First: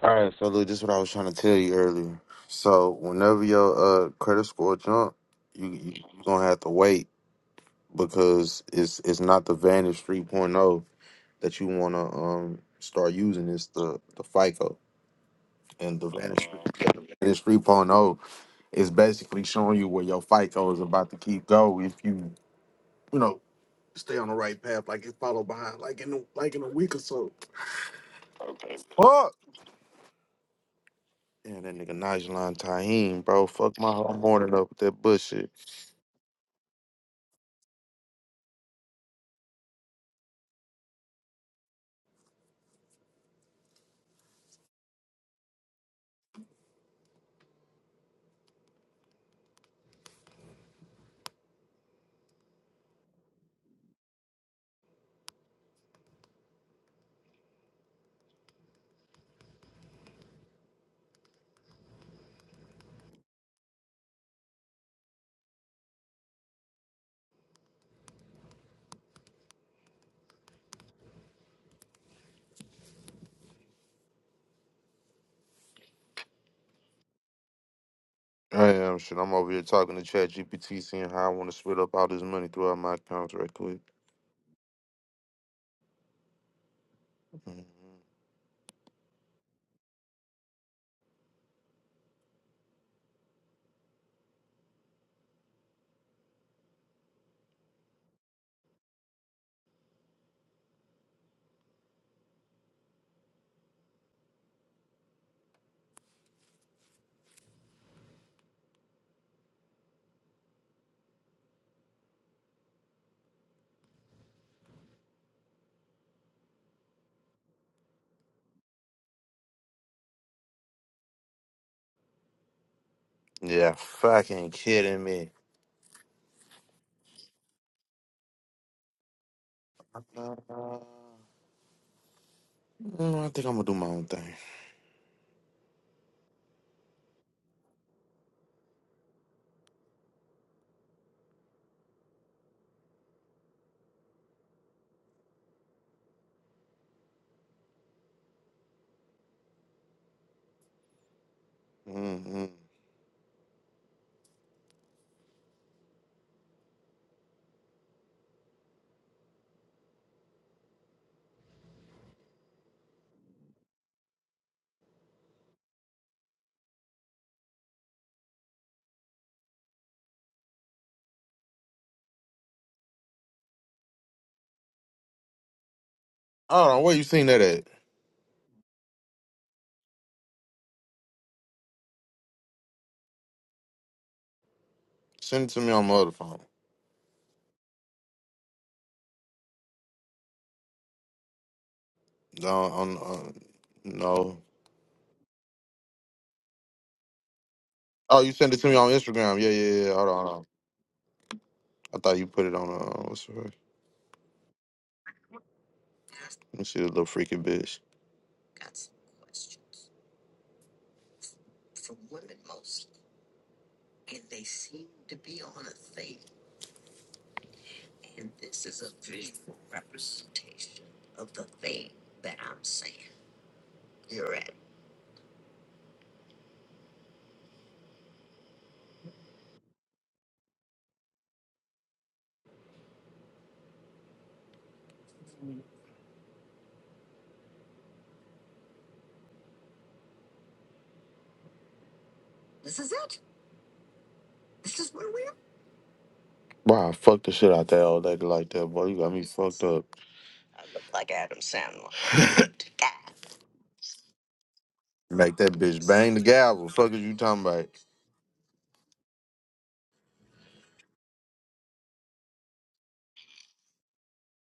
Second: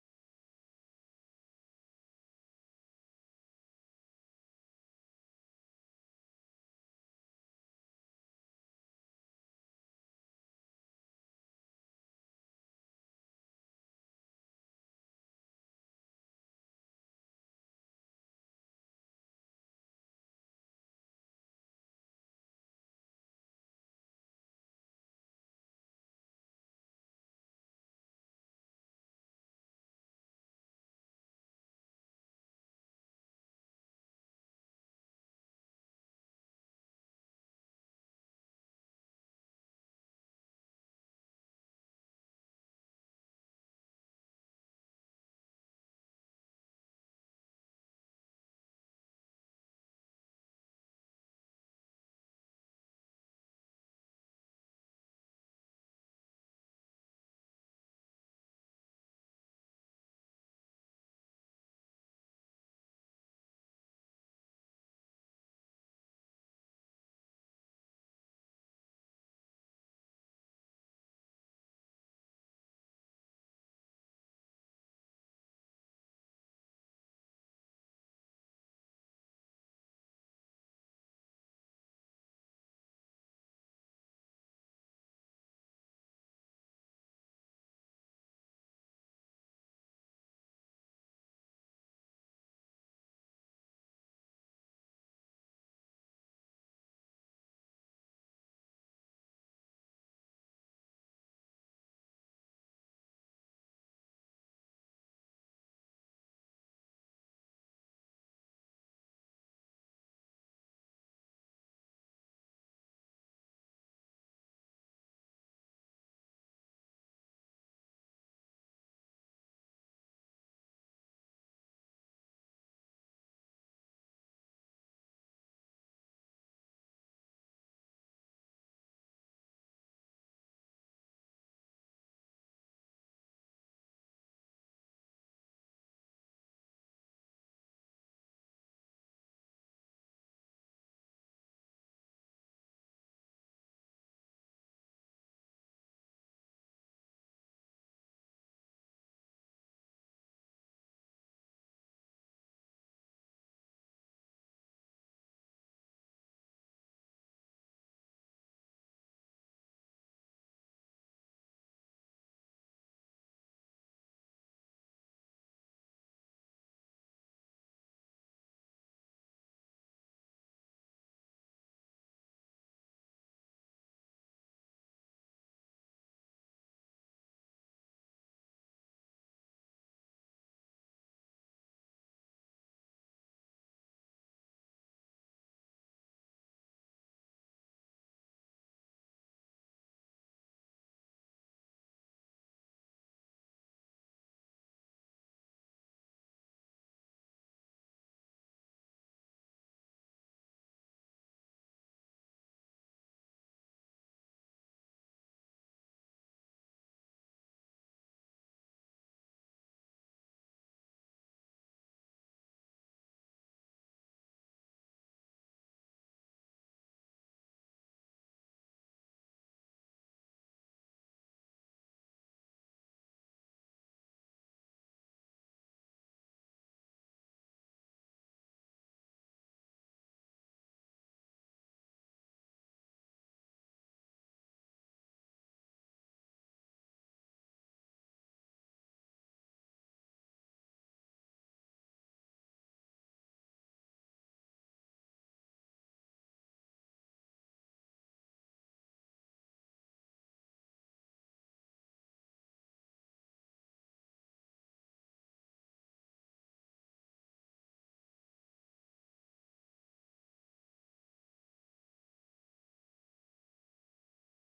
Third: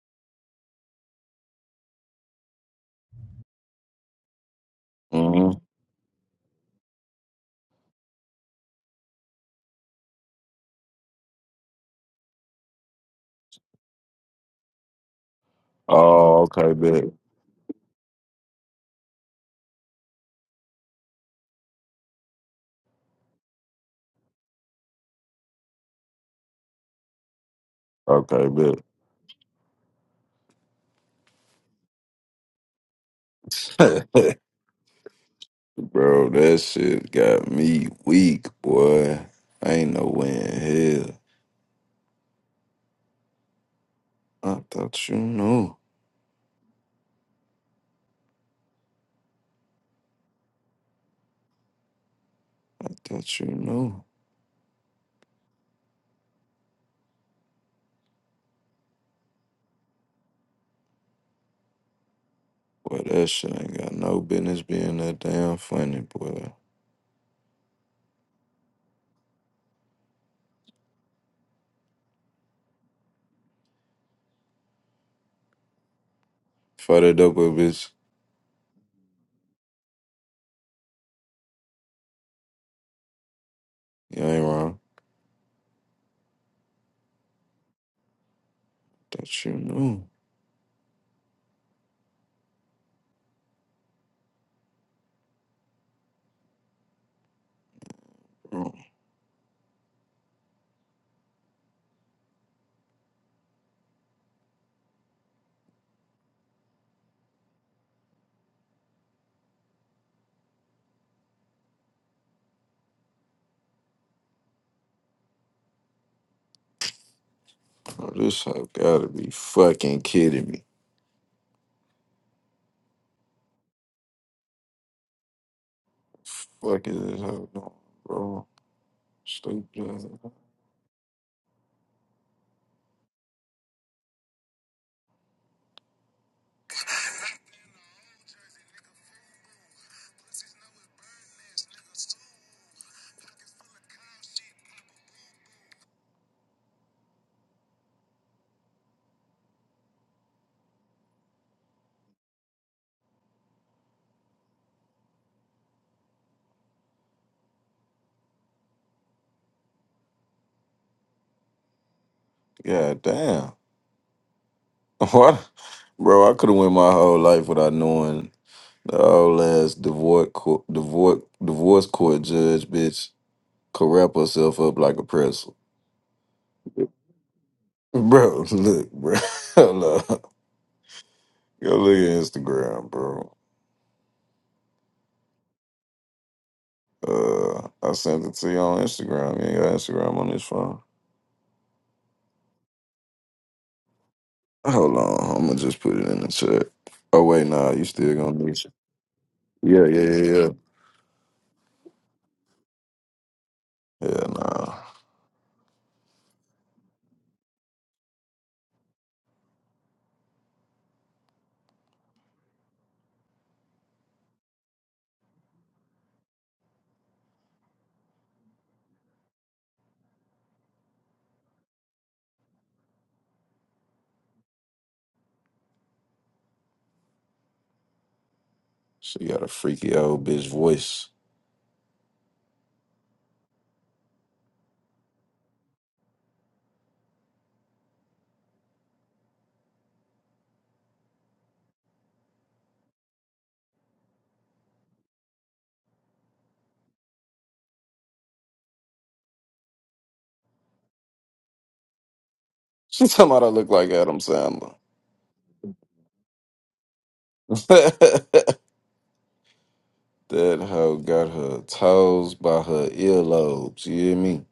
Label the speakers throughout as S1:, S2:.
S1: All right, so Lou, this is what I was trying to tell you earlier. So whenever your uh credit score jump,
S2: hmm
S1: you you you gonna have to wait because it's it's not the Vantage 3.0 that you wanna um start using. It's the the FICO and the
S2: Oh,
S1: Vantage
S2: okay, bet.
S1: Vantage 3.0 is basically showing you where your FICO is about to keep go if you you know stay on the right path, like it follow behind, like in a, like in a week or so.
S2: Okay, bet.
S1: Fuck. Damn, that nigga Nigel Tahim, bro. Fuck my whole morning up with that bullshit.
S2: Bro, that shit got me weak, boy. I ain't no way in hell. I thought you knew. I thought you knew. Boy, that shit ain't got no business being that damn funny, boy. Fight it up with bitch.
S1: I am shit. I'm over here talking to Chat GPT, seeing how I want to split up all this money throughout my accounts right quick.
S2: You ain't wrong.
S1: Mhm.
S2: Thought you knew. Bro, bro, this hoe gotta be fucking kidding me.
S1: Yeah, fucking kidding me.
S2: Fuck is this hoe doing, bro? Stupid.
S1: Uh, mm, I think I'm gonna do my own thing. Mm-hmm.
S2: God damn. What, bro? I could have went my whole life without knowing the old ass divorce court, divorce divorce court judge, bitch, could wrap herself up like a pretzel,
S1: Hold on, where you seen that at?
S2: bro. Look, bro. Hold up. Go look at Instagram, bro.
S1: Send it to me on my other phone.
S2: Uh, I sent it to you on Instagram. You ain't got Instagram on this phone.
S1: No, on, uh, no.
S2: Hold on, I'm gonna just put it in the chat. Oh wait, nah, you still
S1: Oh, you
S2: gonna
S1: sent it
S2: need
S1: to
S2: it.
S1: me on Instagram. Yeah, yeah,
S2: Yeah,
S1: yeah.
S2: yeah,
S1: Hold on,
S2: yeah,
S1: hold on.
S2: yeah.
S1: I thought you put it on. Uh, what's her?
S2: Yeah, nah.
S1: She's a little freaky bitch.
S2: She got a freaky old bitch voice.
S1: Bro, I fucked the shit out that old lady like that, boy. You got me fucked up.
S2: She talking about I look like Adam Sandler.
S1: Make that bitch bang the gavel. Fuck is you talking about?
S2: that hoe got her toes by her earlobes. You hear me?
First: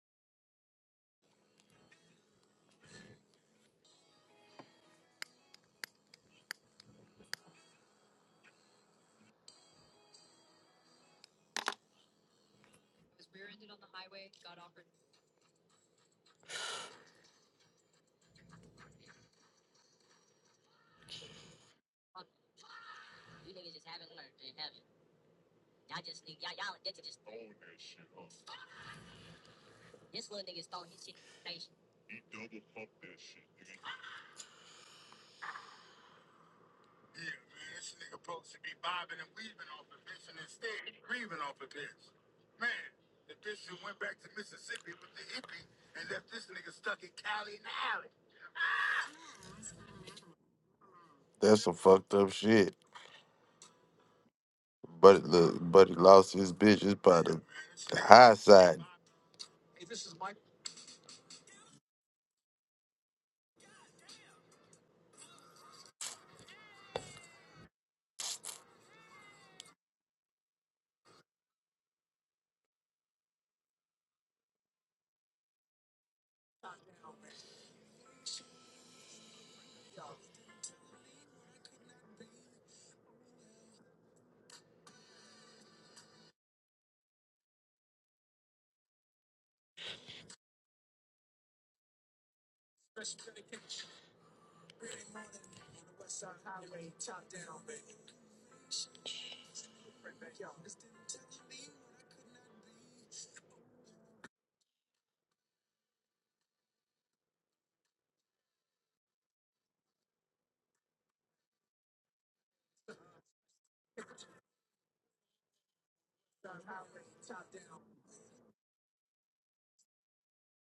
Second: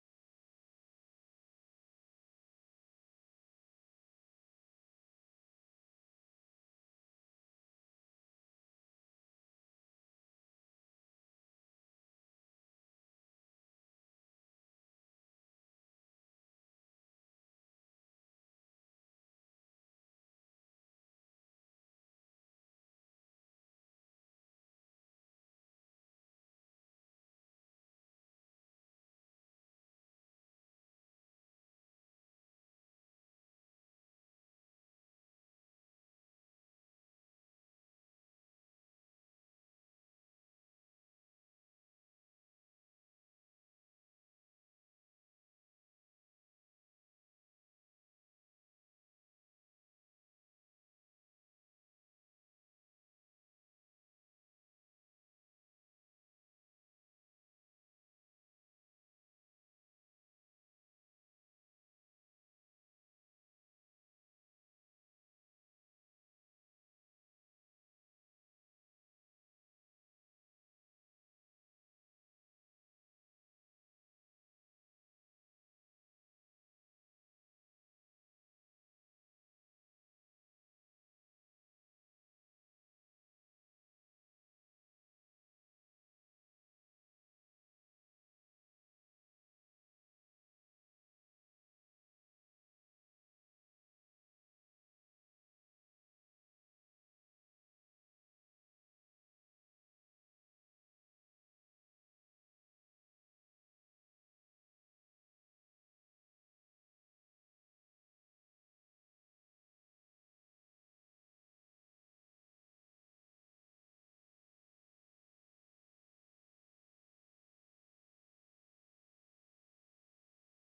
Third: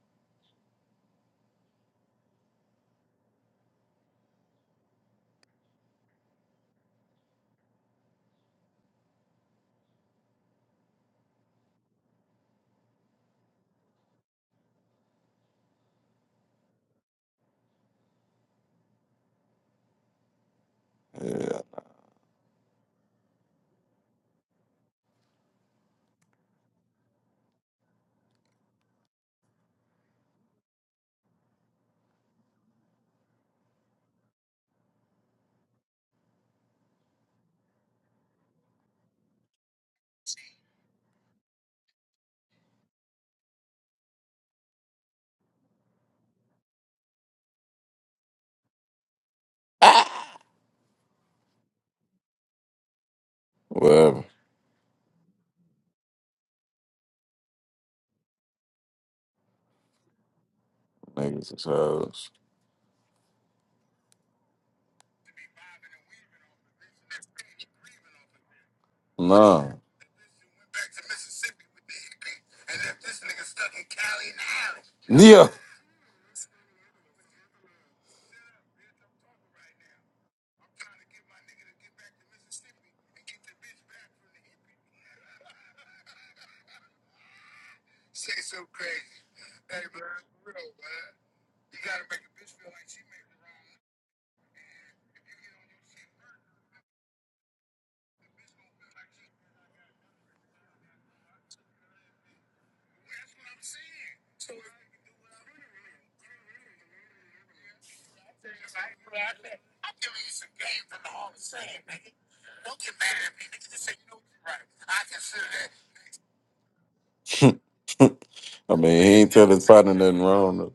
S2: Yeah,
S1: That's some fucked up shit.
S2: whatever.
S1: But look, buddy lost his bitch. It's by the, the high side.
S2: Niggas is hoes. Nah. Yeah. I mean, he ain't telling partner nothing wrong. though.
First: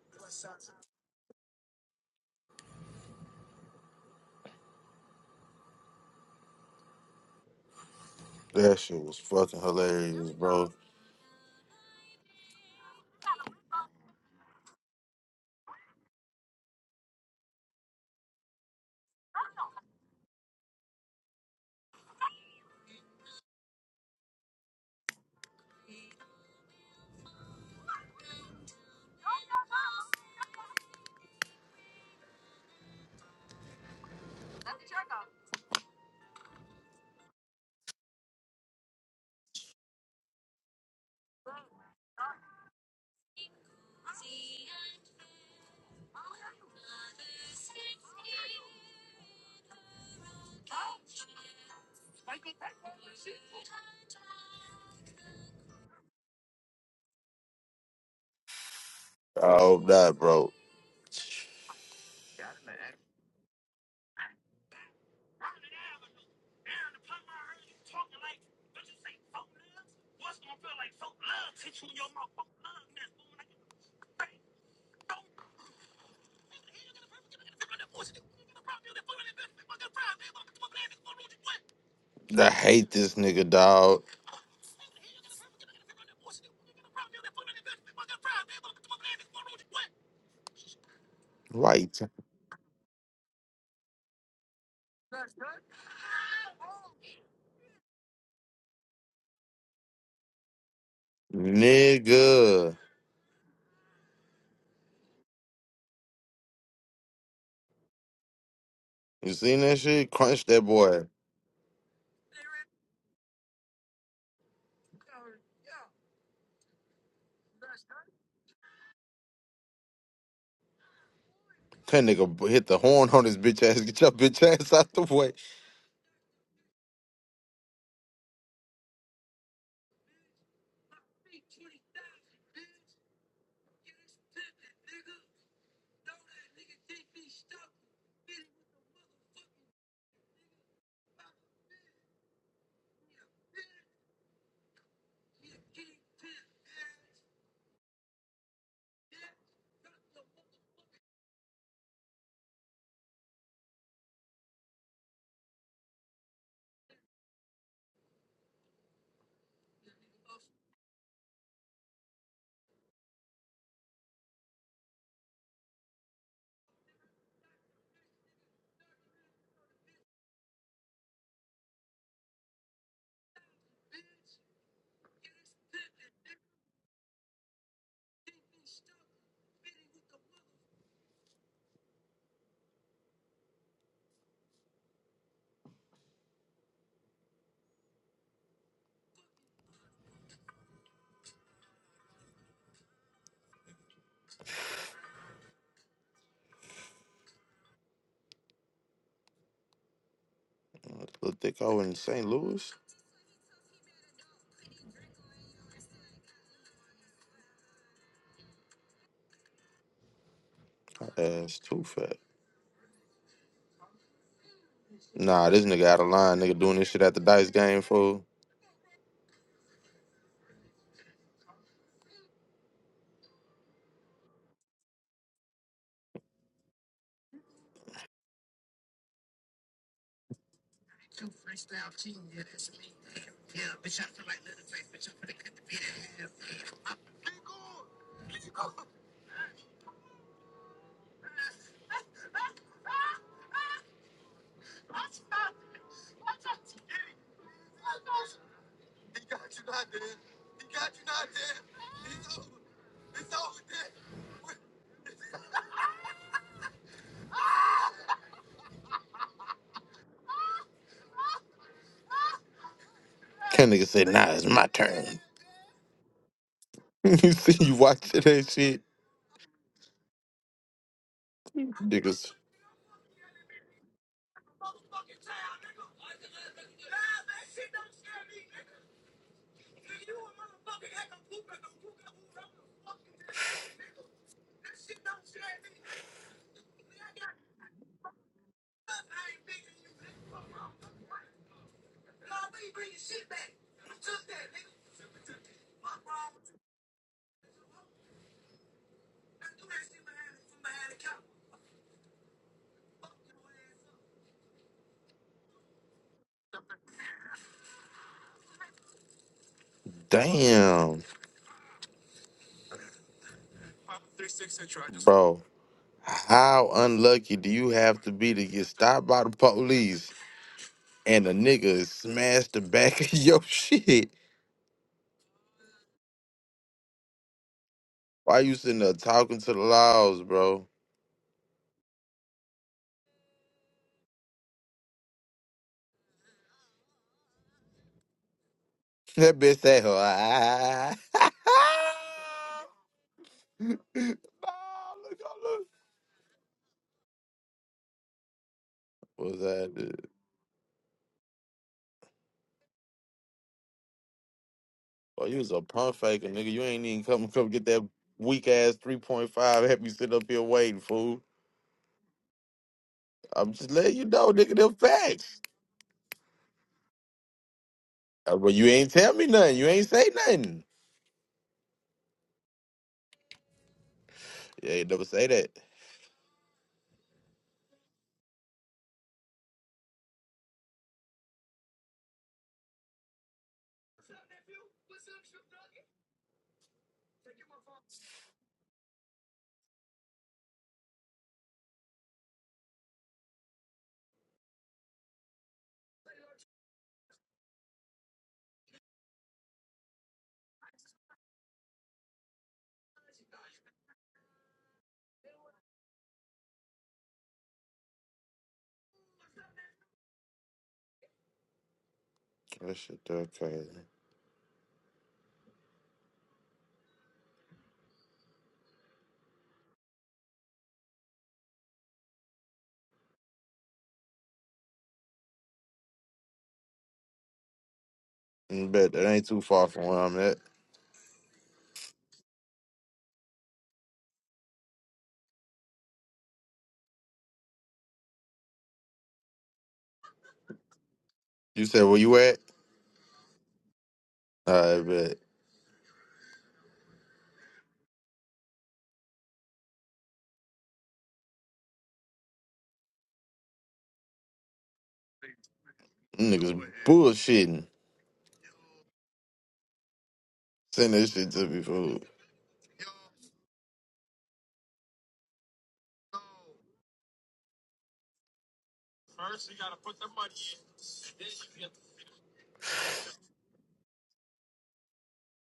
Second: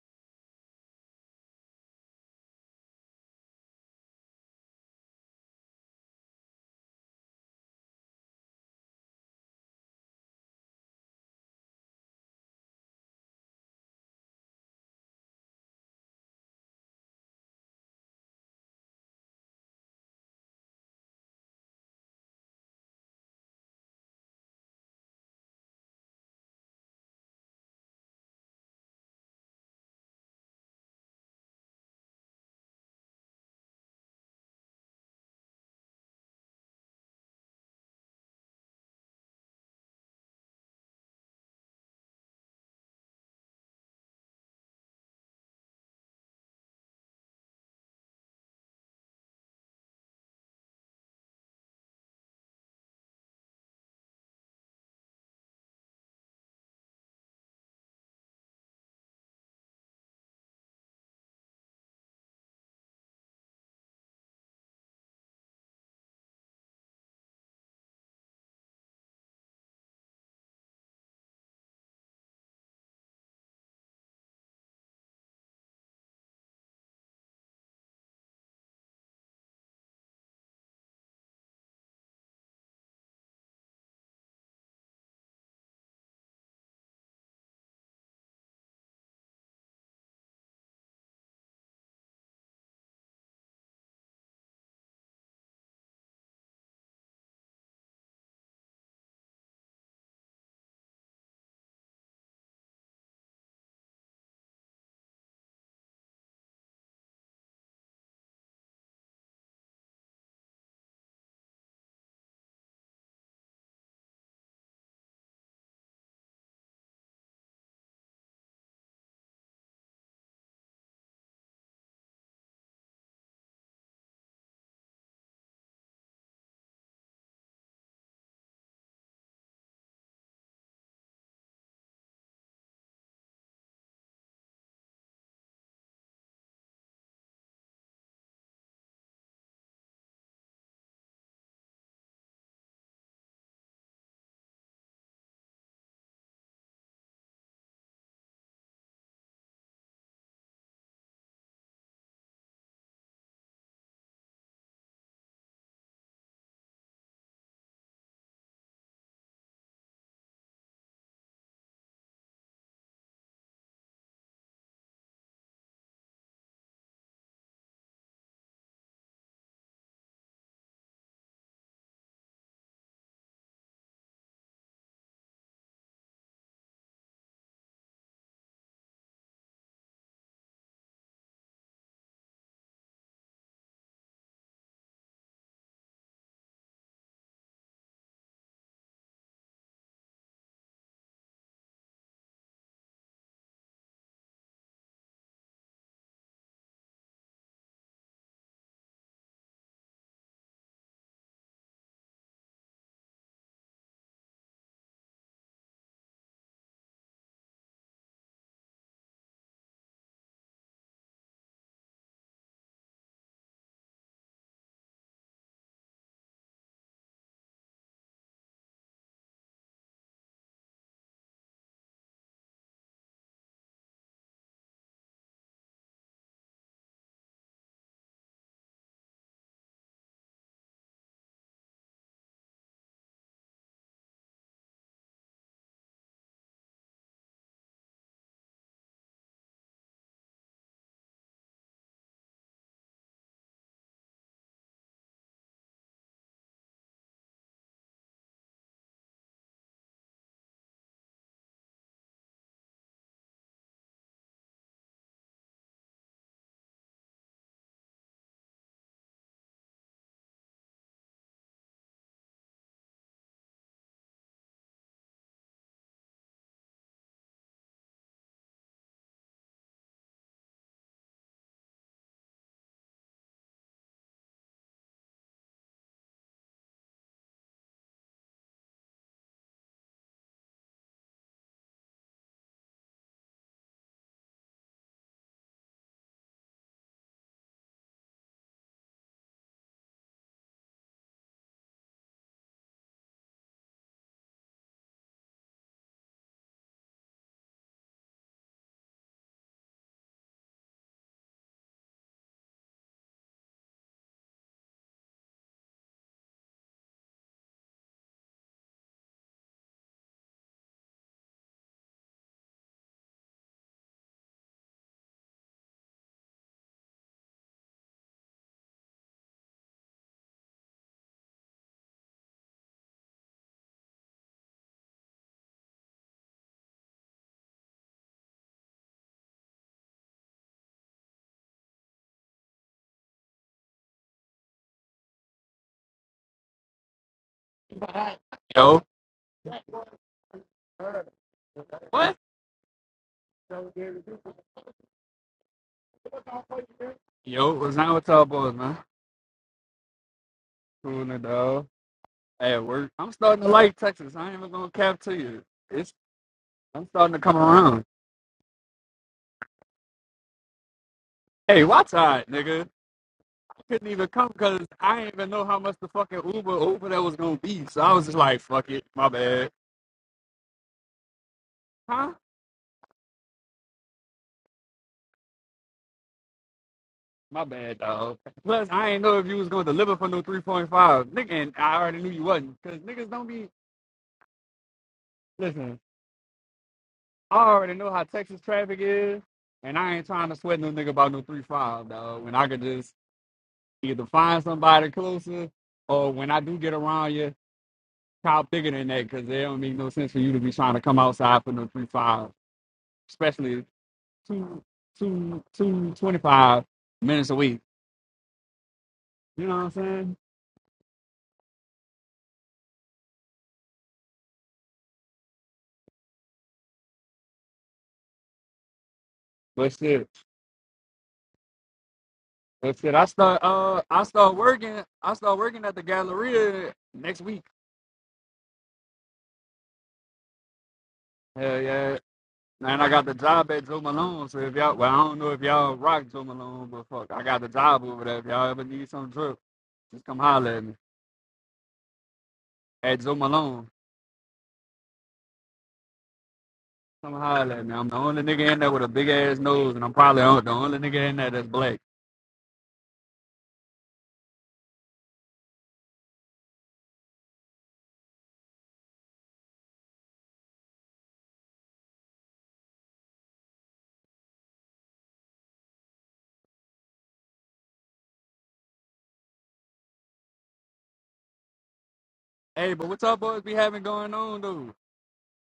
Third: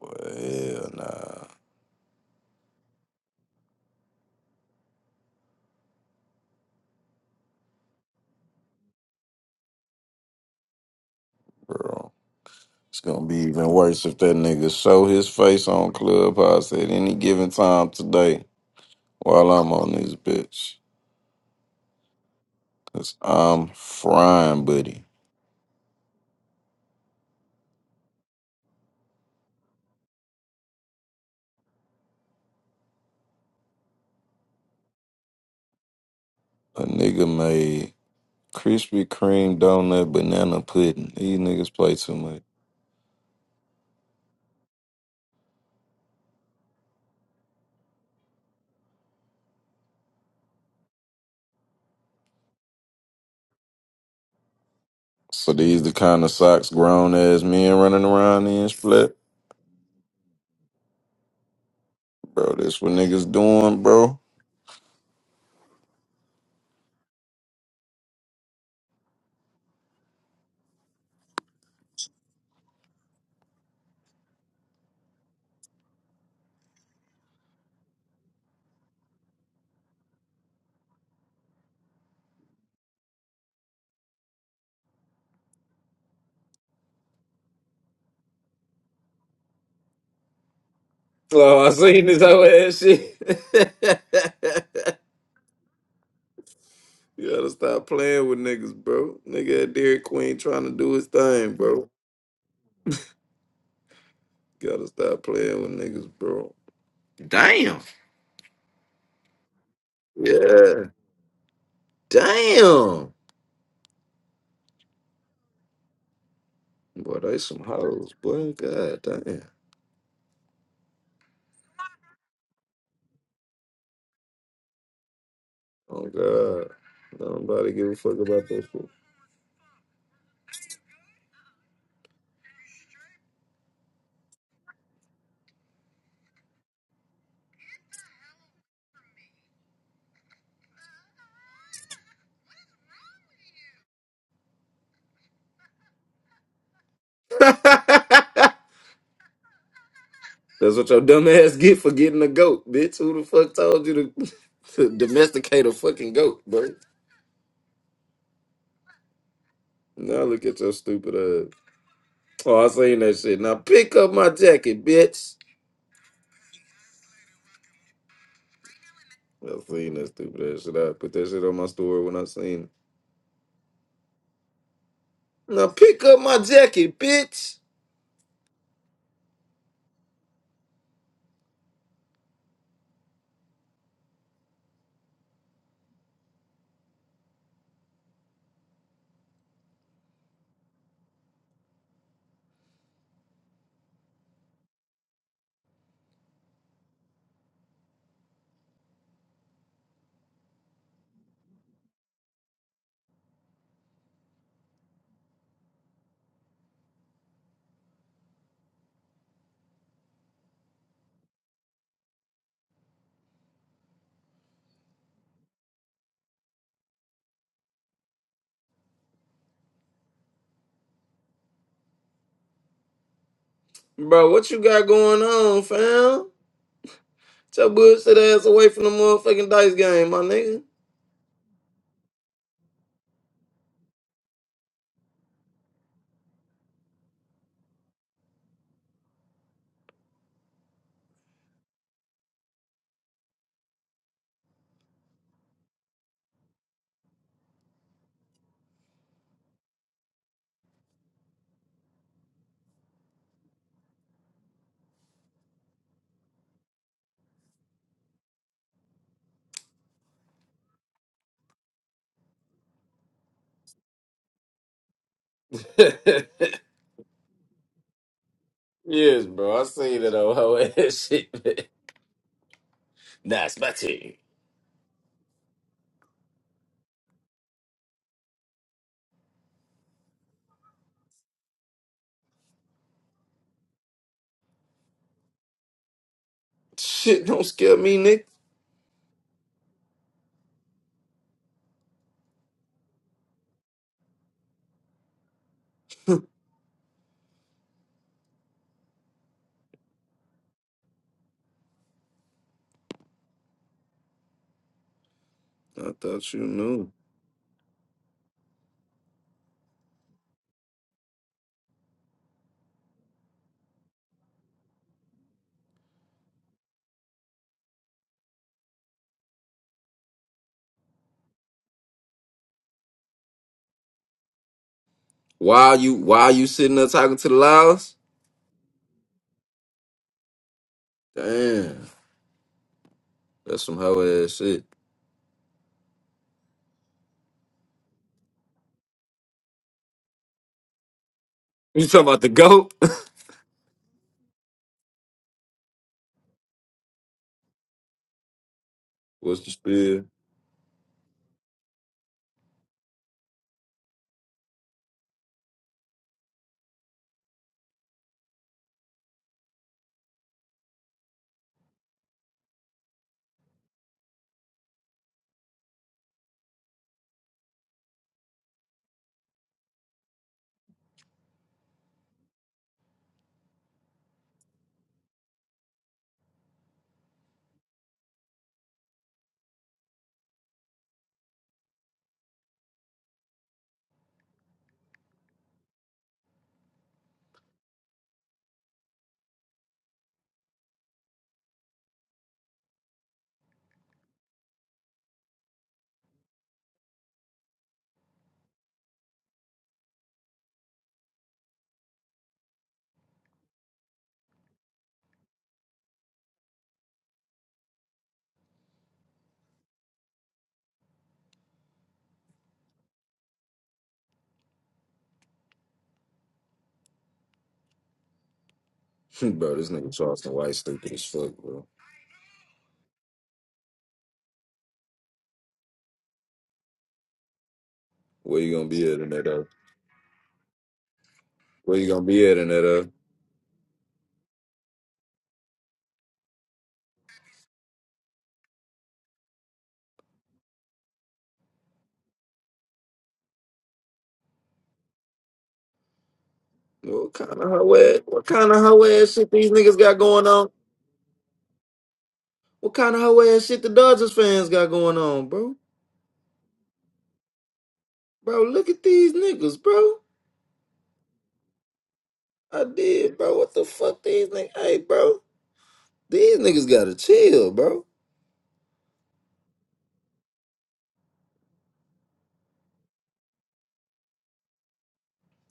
S2: But hell nah,
S1: That shit was fucking hilarious, bro.
S2: bro. It's gonna be even worse if that nigga show his face on Clubhouse at any given time today while I'm on this bitch. Cause I'm frying, buddy. A nigga made Krispy Kreme donut banana pudding. These niggas play too much. So these the kind of socks grown ass men running around in split.
S1: I hope not, bro.
S2: Bro, this what niggas doing, bro.
S1: I hate this nigga, dog.
S2: Oh, I
S1: Right,
S2: seen this whole ass shit. you gotta stop playing with niggas, bro. Nigga at Dairy Queen trying to do his thing, bro.
S1: nigga.
S2: Gotta stop playing with niggas, bro. Damn.
S1: You seen that shit? Crunch that
S2: Yeah.
S1: boy.
S2: Damn. Boy, they some hoes, boy. God damn.
S1: That nigga b- hit the horn on his bitch ass. Get your bitch ass out the way.
S2: Oh God, nobody give a fuck about that shit. That's what your dumb ass get for getting a goat, bitch. Who the fuck told you to, to domesticate a fucking goat, bro? Now look at your stupid ass. Oh, I seen that shit. Now pick up my jacket, bitch. I seen that stupid ass shit. I put that shit on my story when I seen it. Now pick up my jacket, bitch.
S1: Little dick over in St. Louis. That's too fat. Nah, this nigga out of line. Nigga doing this shit at the dice game fool.
S2: Bro, what you got going on, fam? Get your bullshit ass away from the motherfucking dice game, my
S1: Can nigga say, nah, it's my turn.
S2: nigga.
S1: you see, you watching that shit,
S2: Yes, bro. I seen that old hoe ass shit. man.
S1: niggas.
S2: Nah, it's my team. Shit, don't scare me, Nick. I thought you knew.
S1: Damn, bro. How unlucky do you have to be to get stopped by the police and a nigga smash the back of your shit?
S2: Why you why you sitting there talking to the loudest?
S1: Why you sitting there talking to the laws, bro?
S2: Damn. That's some hoe ass shit.
S3: Yo,
S1: That bitch said, "Ah."
S2: You talking
S3: what?
S2: about the GOAT?
S1: no, look.
S3: Yo, what's up with y'all boys, man?
S1: was
S2: What's the
S1: that?
S2: spiel?
S1: dude?
S3: Cooling it dog. At work, I'm starting to like Texas. I ain't even gonna cap to
S1: Oh, you
S3: you.
S1: was a
S3: It's
S1: pump faker, nigga. You ain't
S3: I'm
S1: even
S3: starting to
S1: come
S3: come
S1: come get
S3: around.
S1: that weak ass three point five. Have you sit up here waiting, fool?
S3: Hey, watch out, nigga.
S1: I'm
S3: I
S1: just
S3: couldn't
S1: letting you
S3: even come
S1: know, nigga.
S3: because
S1: Them
S3: I didn't even
S1: facts.
S3: know how much the fucking Uber Uber that was gonna be. So I was just
S1: Uh,
S3: like,
S1: But you
S3: fuck it,
S1: ain't
S3: my
S1: tell me
S3: bad.
S1: nothing. You ain't say nothing.
S3: Huh?
S1: Yeah, you never say that.
S3: My bad, dog. Plus, I ain't know if you was gonna deliver for no 3.5, nigga. And I already knew you wasn't, cause niggas don't be listen. I already know how Texas traffic is, and I ain't trying to sweat no nigga about no three five dog. When I could just either find somebody closer, or when I do get around you, cop bigger than that, because it don't make no sense for you to be trying to come outside for no three five, especially two, two, two, twenty five minutes a week. You know what I'm saying?
S1: That shit that crazy.
S2: bro, this
S3: But
S2: nigga
S3: shit,
S2: Charleston White stupid as fuck, bro.
S3: but shit, I start, uh, I start working, I start working at the Galleria next week.
S2: Where you gonna
S1: Mm, bet
S2: be at
S1: that
S2: in that
S1: ain't too
S2: uh?
S1: far from where I'm at.
S3: Hell
S2: Where you
S3: yeah,
S2: gonna be at in that
S3: And
S2: uh?
S3: I got the job at Joe Malone, so if y'all, well, I don't know if y'all rock Joe Malone, but fuck, I got the job over there. If y'all ever need some drip, just come holler at me.
S1: You said where you at?
S3: At Joe Malone,
S1: I bet
S2: What
S3: come
S2: kind of
S3: holler at me.
S2: hoe
S3: I'm the
S2: ass
S3: only
S2: what
S3: nigga
S2: kind of
S3: in there with
S2: hoe
S3: a big
S2: ass shit
S3: ass
S2: these
S3: nose,
S2: niggas
S3: and I'm
S2: got
S3: probably
S2: going on?
S3: the only nigga in there that's black.
S2: What kind of hoe ass shit the Dodgers fans got going on, bro?
S1: Them niggas bullshitting.
S2: Bro, look at these niggas, bro.
S1: Send this shit to me, fool.
S2: I did, bro. What the fuck these niggas? Hey, bro. These niggas gotta chill, bro.
S3: Hey, but what's up, boys be having going on, dude?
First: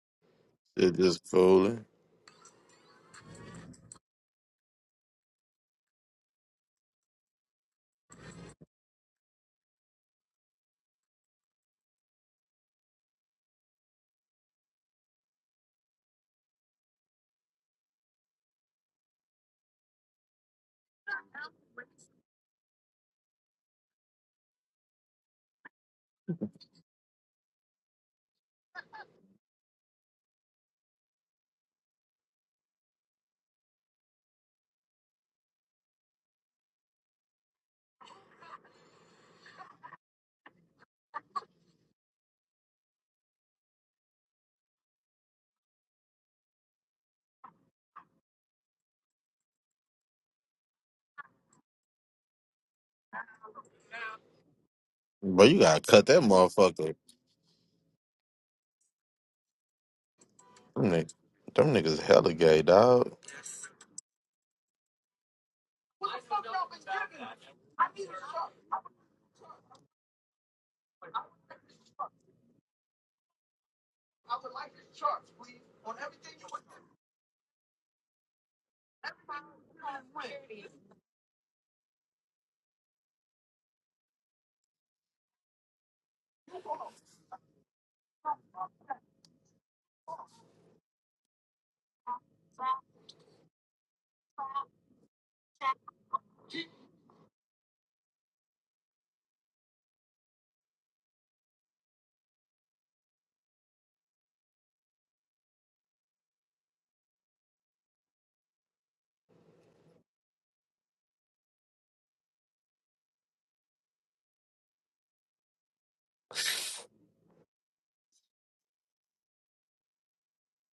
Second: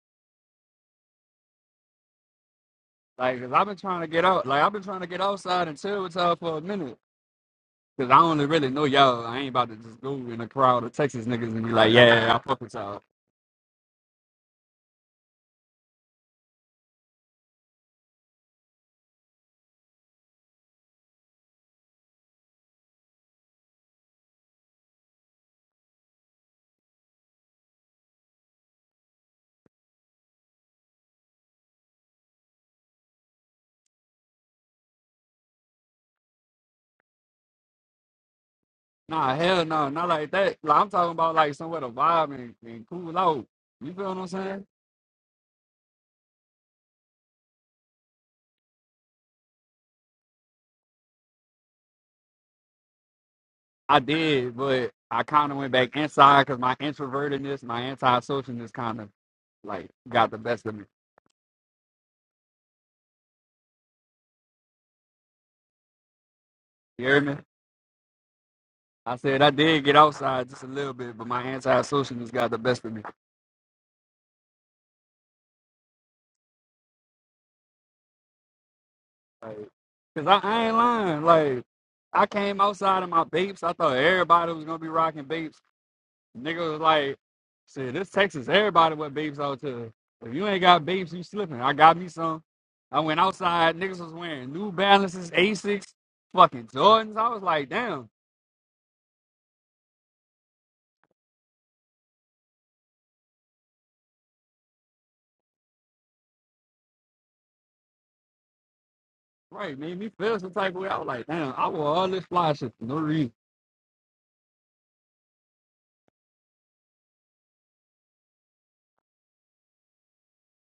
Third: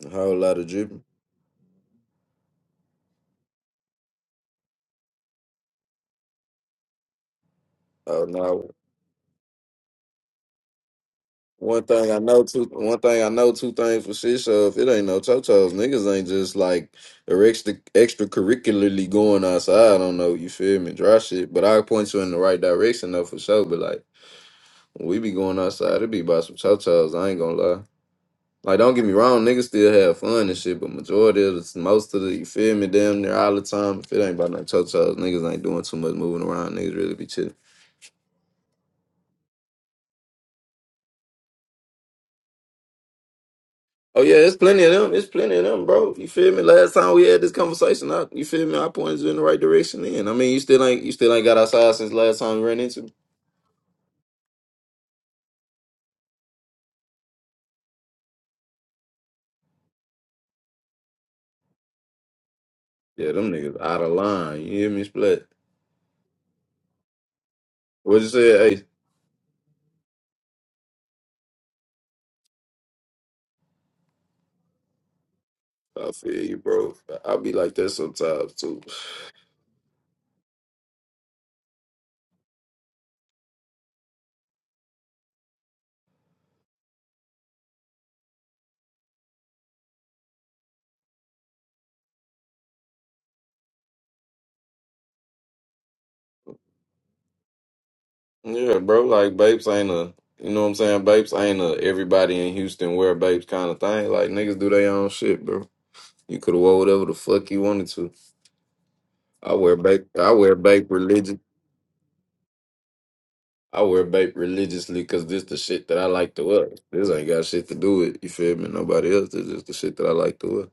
S2: A whole lot of
S1: Shit
S2: dripping.
S1: just fooling.
S3: Like, cause I've been trying to get out, like, I've been trying to get outside and chill with y'all for a minute. Cause I
S2: Oh
S3: only really
S2: no.
S3: know y'all. I ain't about to just go in a crowd of Texas niggas and be
S2: One
S3: like,
S2: thing I
S3: yeah, I
S2: know,
S3: fuck
S2: two
S3: with y'all.
S2: one thing I know, two things for shit. So if it ain't no chochos, niggas ain't just like or extra extracurricularly going outside. I don't know, you feel me? Dry shit. But I point you in the right direction though for sure. But like when we be going outside, it be about some chochos. I ain't gonna lie. Like, don't get me wrong, niggas still have fun and shit, but majority of the, most of the, you feel me, damn near all the time, if it ain't about no cho chos, niggas ain't doing too much moving around, niggas really be chilling.
S3: Nah, hell no, not like that. Like, I'm talking about like somewhere to vibe and, and cool out. You feel what
S2: Oh,
S3: I'm
S2: yeah, it's
S3: saying?
S2: plenty of them. It's plenty of them, bro. You feel me? Last time we had this conversation, I, you feel me? I pointed you in the right direction then. I mean, you still ain't, you still ain't got outside since last time we ran into me.
S3: I did, but I
S1: But
S3: kind of
S1: you
S3: went
S1: gotta
S3: back
S1: cut that
S3: inside because my
S1: motherfucker.
S3: introvertedness, my antisocialness, kind of like got the best of me.
S1: Them niggas, them niggas hella gay, dog.
S2: Yeah, them niggas out of line. You hear me? Split.
S3: You hear me?
S2: What you say? Hey,
S3: I said I did get outside just a little bit, but my antisocialness got the best of me.
S2: I feel you, bro. I I be like that sometimes, too.
S3: Like, cause I, I ain't lying. Like, I came outside in my Bapes. I thought everybody was gonna be rocking Bapes. Nigga was like, shit, this Texas, everybody with beeps out to. If you ain't got beeps, you slipping. I got me some. I went outside, niggas was wearing New Balances, Asics, fucking Jordans. I was like, damn,
S2: Yeah, bro. Like Bapes ain't a you know what I'm saying. Bapes ain't a everybody in Houston wear Bapes kind of thing. Like niggas do their own shit, bro. You could have wore whatever the fuck you wanted to. I wear
S3: right, made
S2: Bape.
S3: me
S2: I
S3: feel some
S2: wear
S3: type of
S2: Bape
S3: way. I was like,
S2: religion.
S3: damn, I wore all this fly shit for no reason.
S2: I wear Bape religiously because this the shit that I like to wear. This ain't got shit to do with you feel me. Nobody else. This is the shit that I like to wear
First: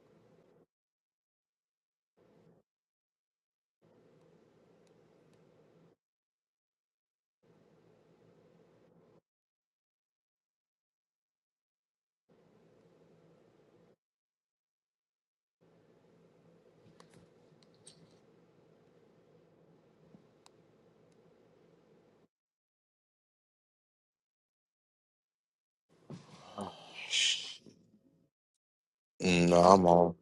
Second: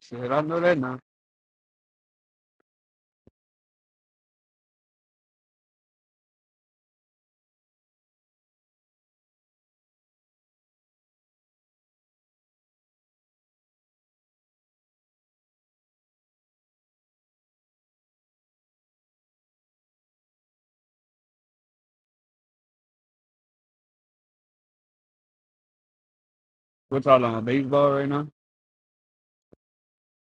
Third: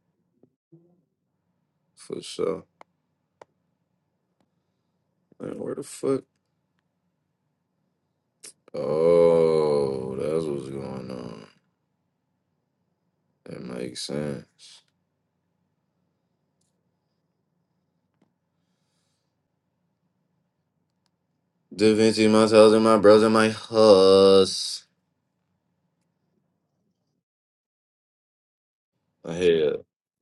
S3: Shit, I know that now.
S2: for sure. Man, where the fuck? Oh, that's what's going on. That makes sense. Da Vinci, my toes and my bros and my hus.
S3: What y'all on baseball right now?
S1: Mm, No, I'm on.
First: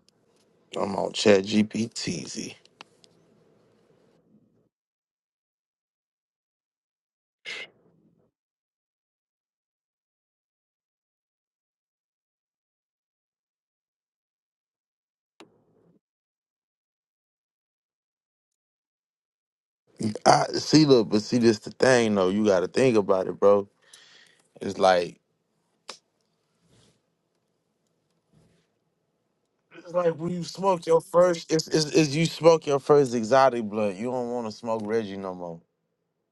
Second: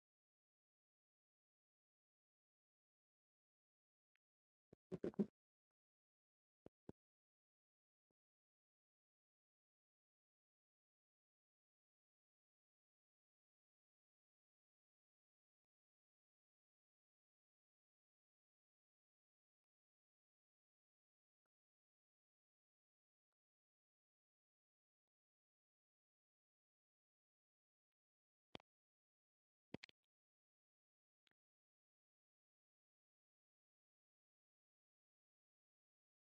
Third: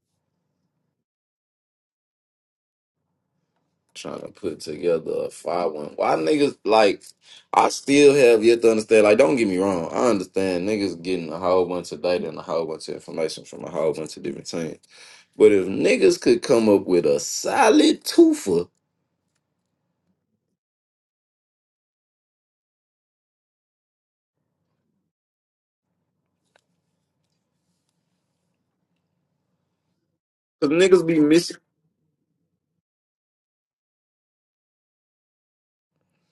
S1: I'm on Chat GPTZ.
S2: trying to put together a five one. Why niggas like? I still have yet to understand. Like, don't get me wrong. I understand niggas getting a whole bunch of data and a whole bunch of information from a whole bunch of different things. But if niggas could come up with a solid twofer,
S1: I see. Look, but see, this the thing though. You got to think about it, bro. It's like it's like when you
S2: cause
S1: smoke your
S2: niggas be
S1: first.
S2: missing.
S1: It's, it's, it's you smoke your first exotic blunt. You don't want to smoke Reggie no more.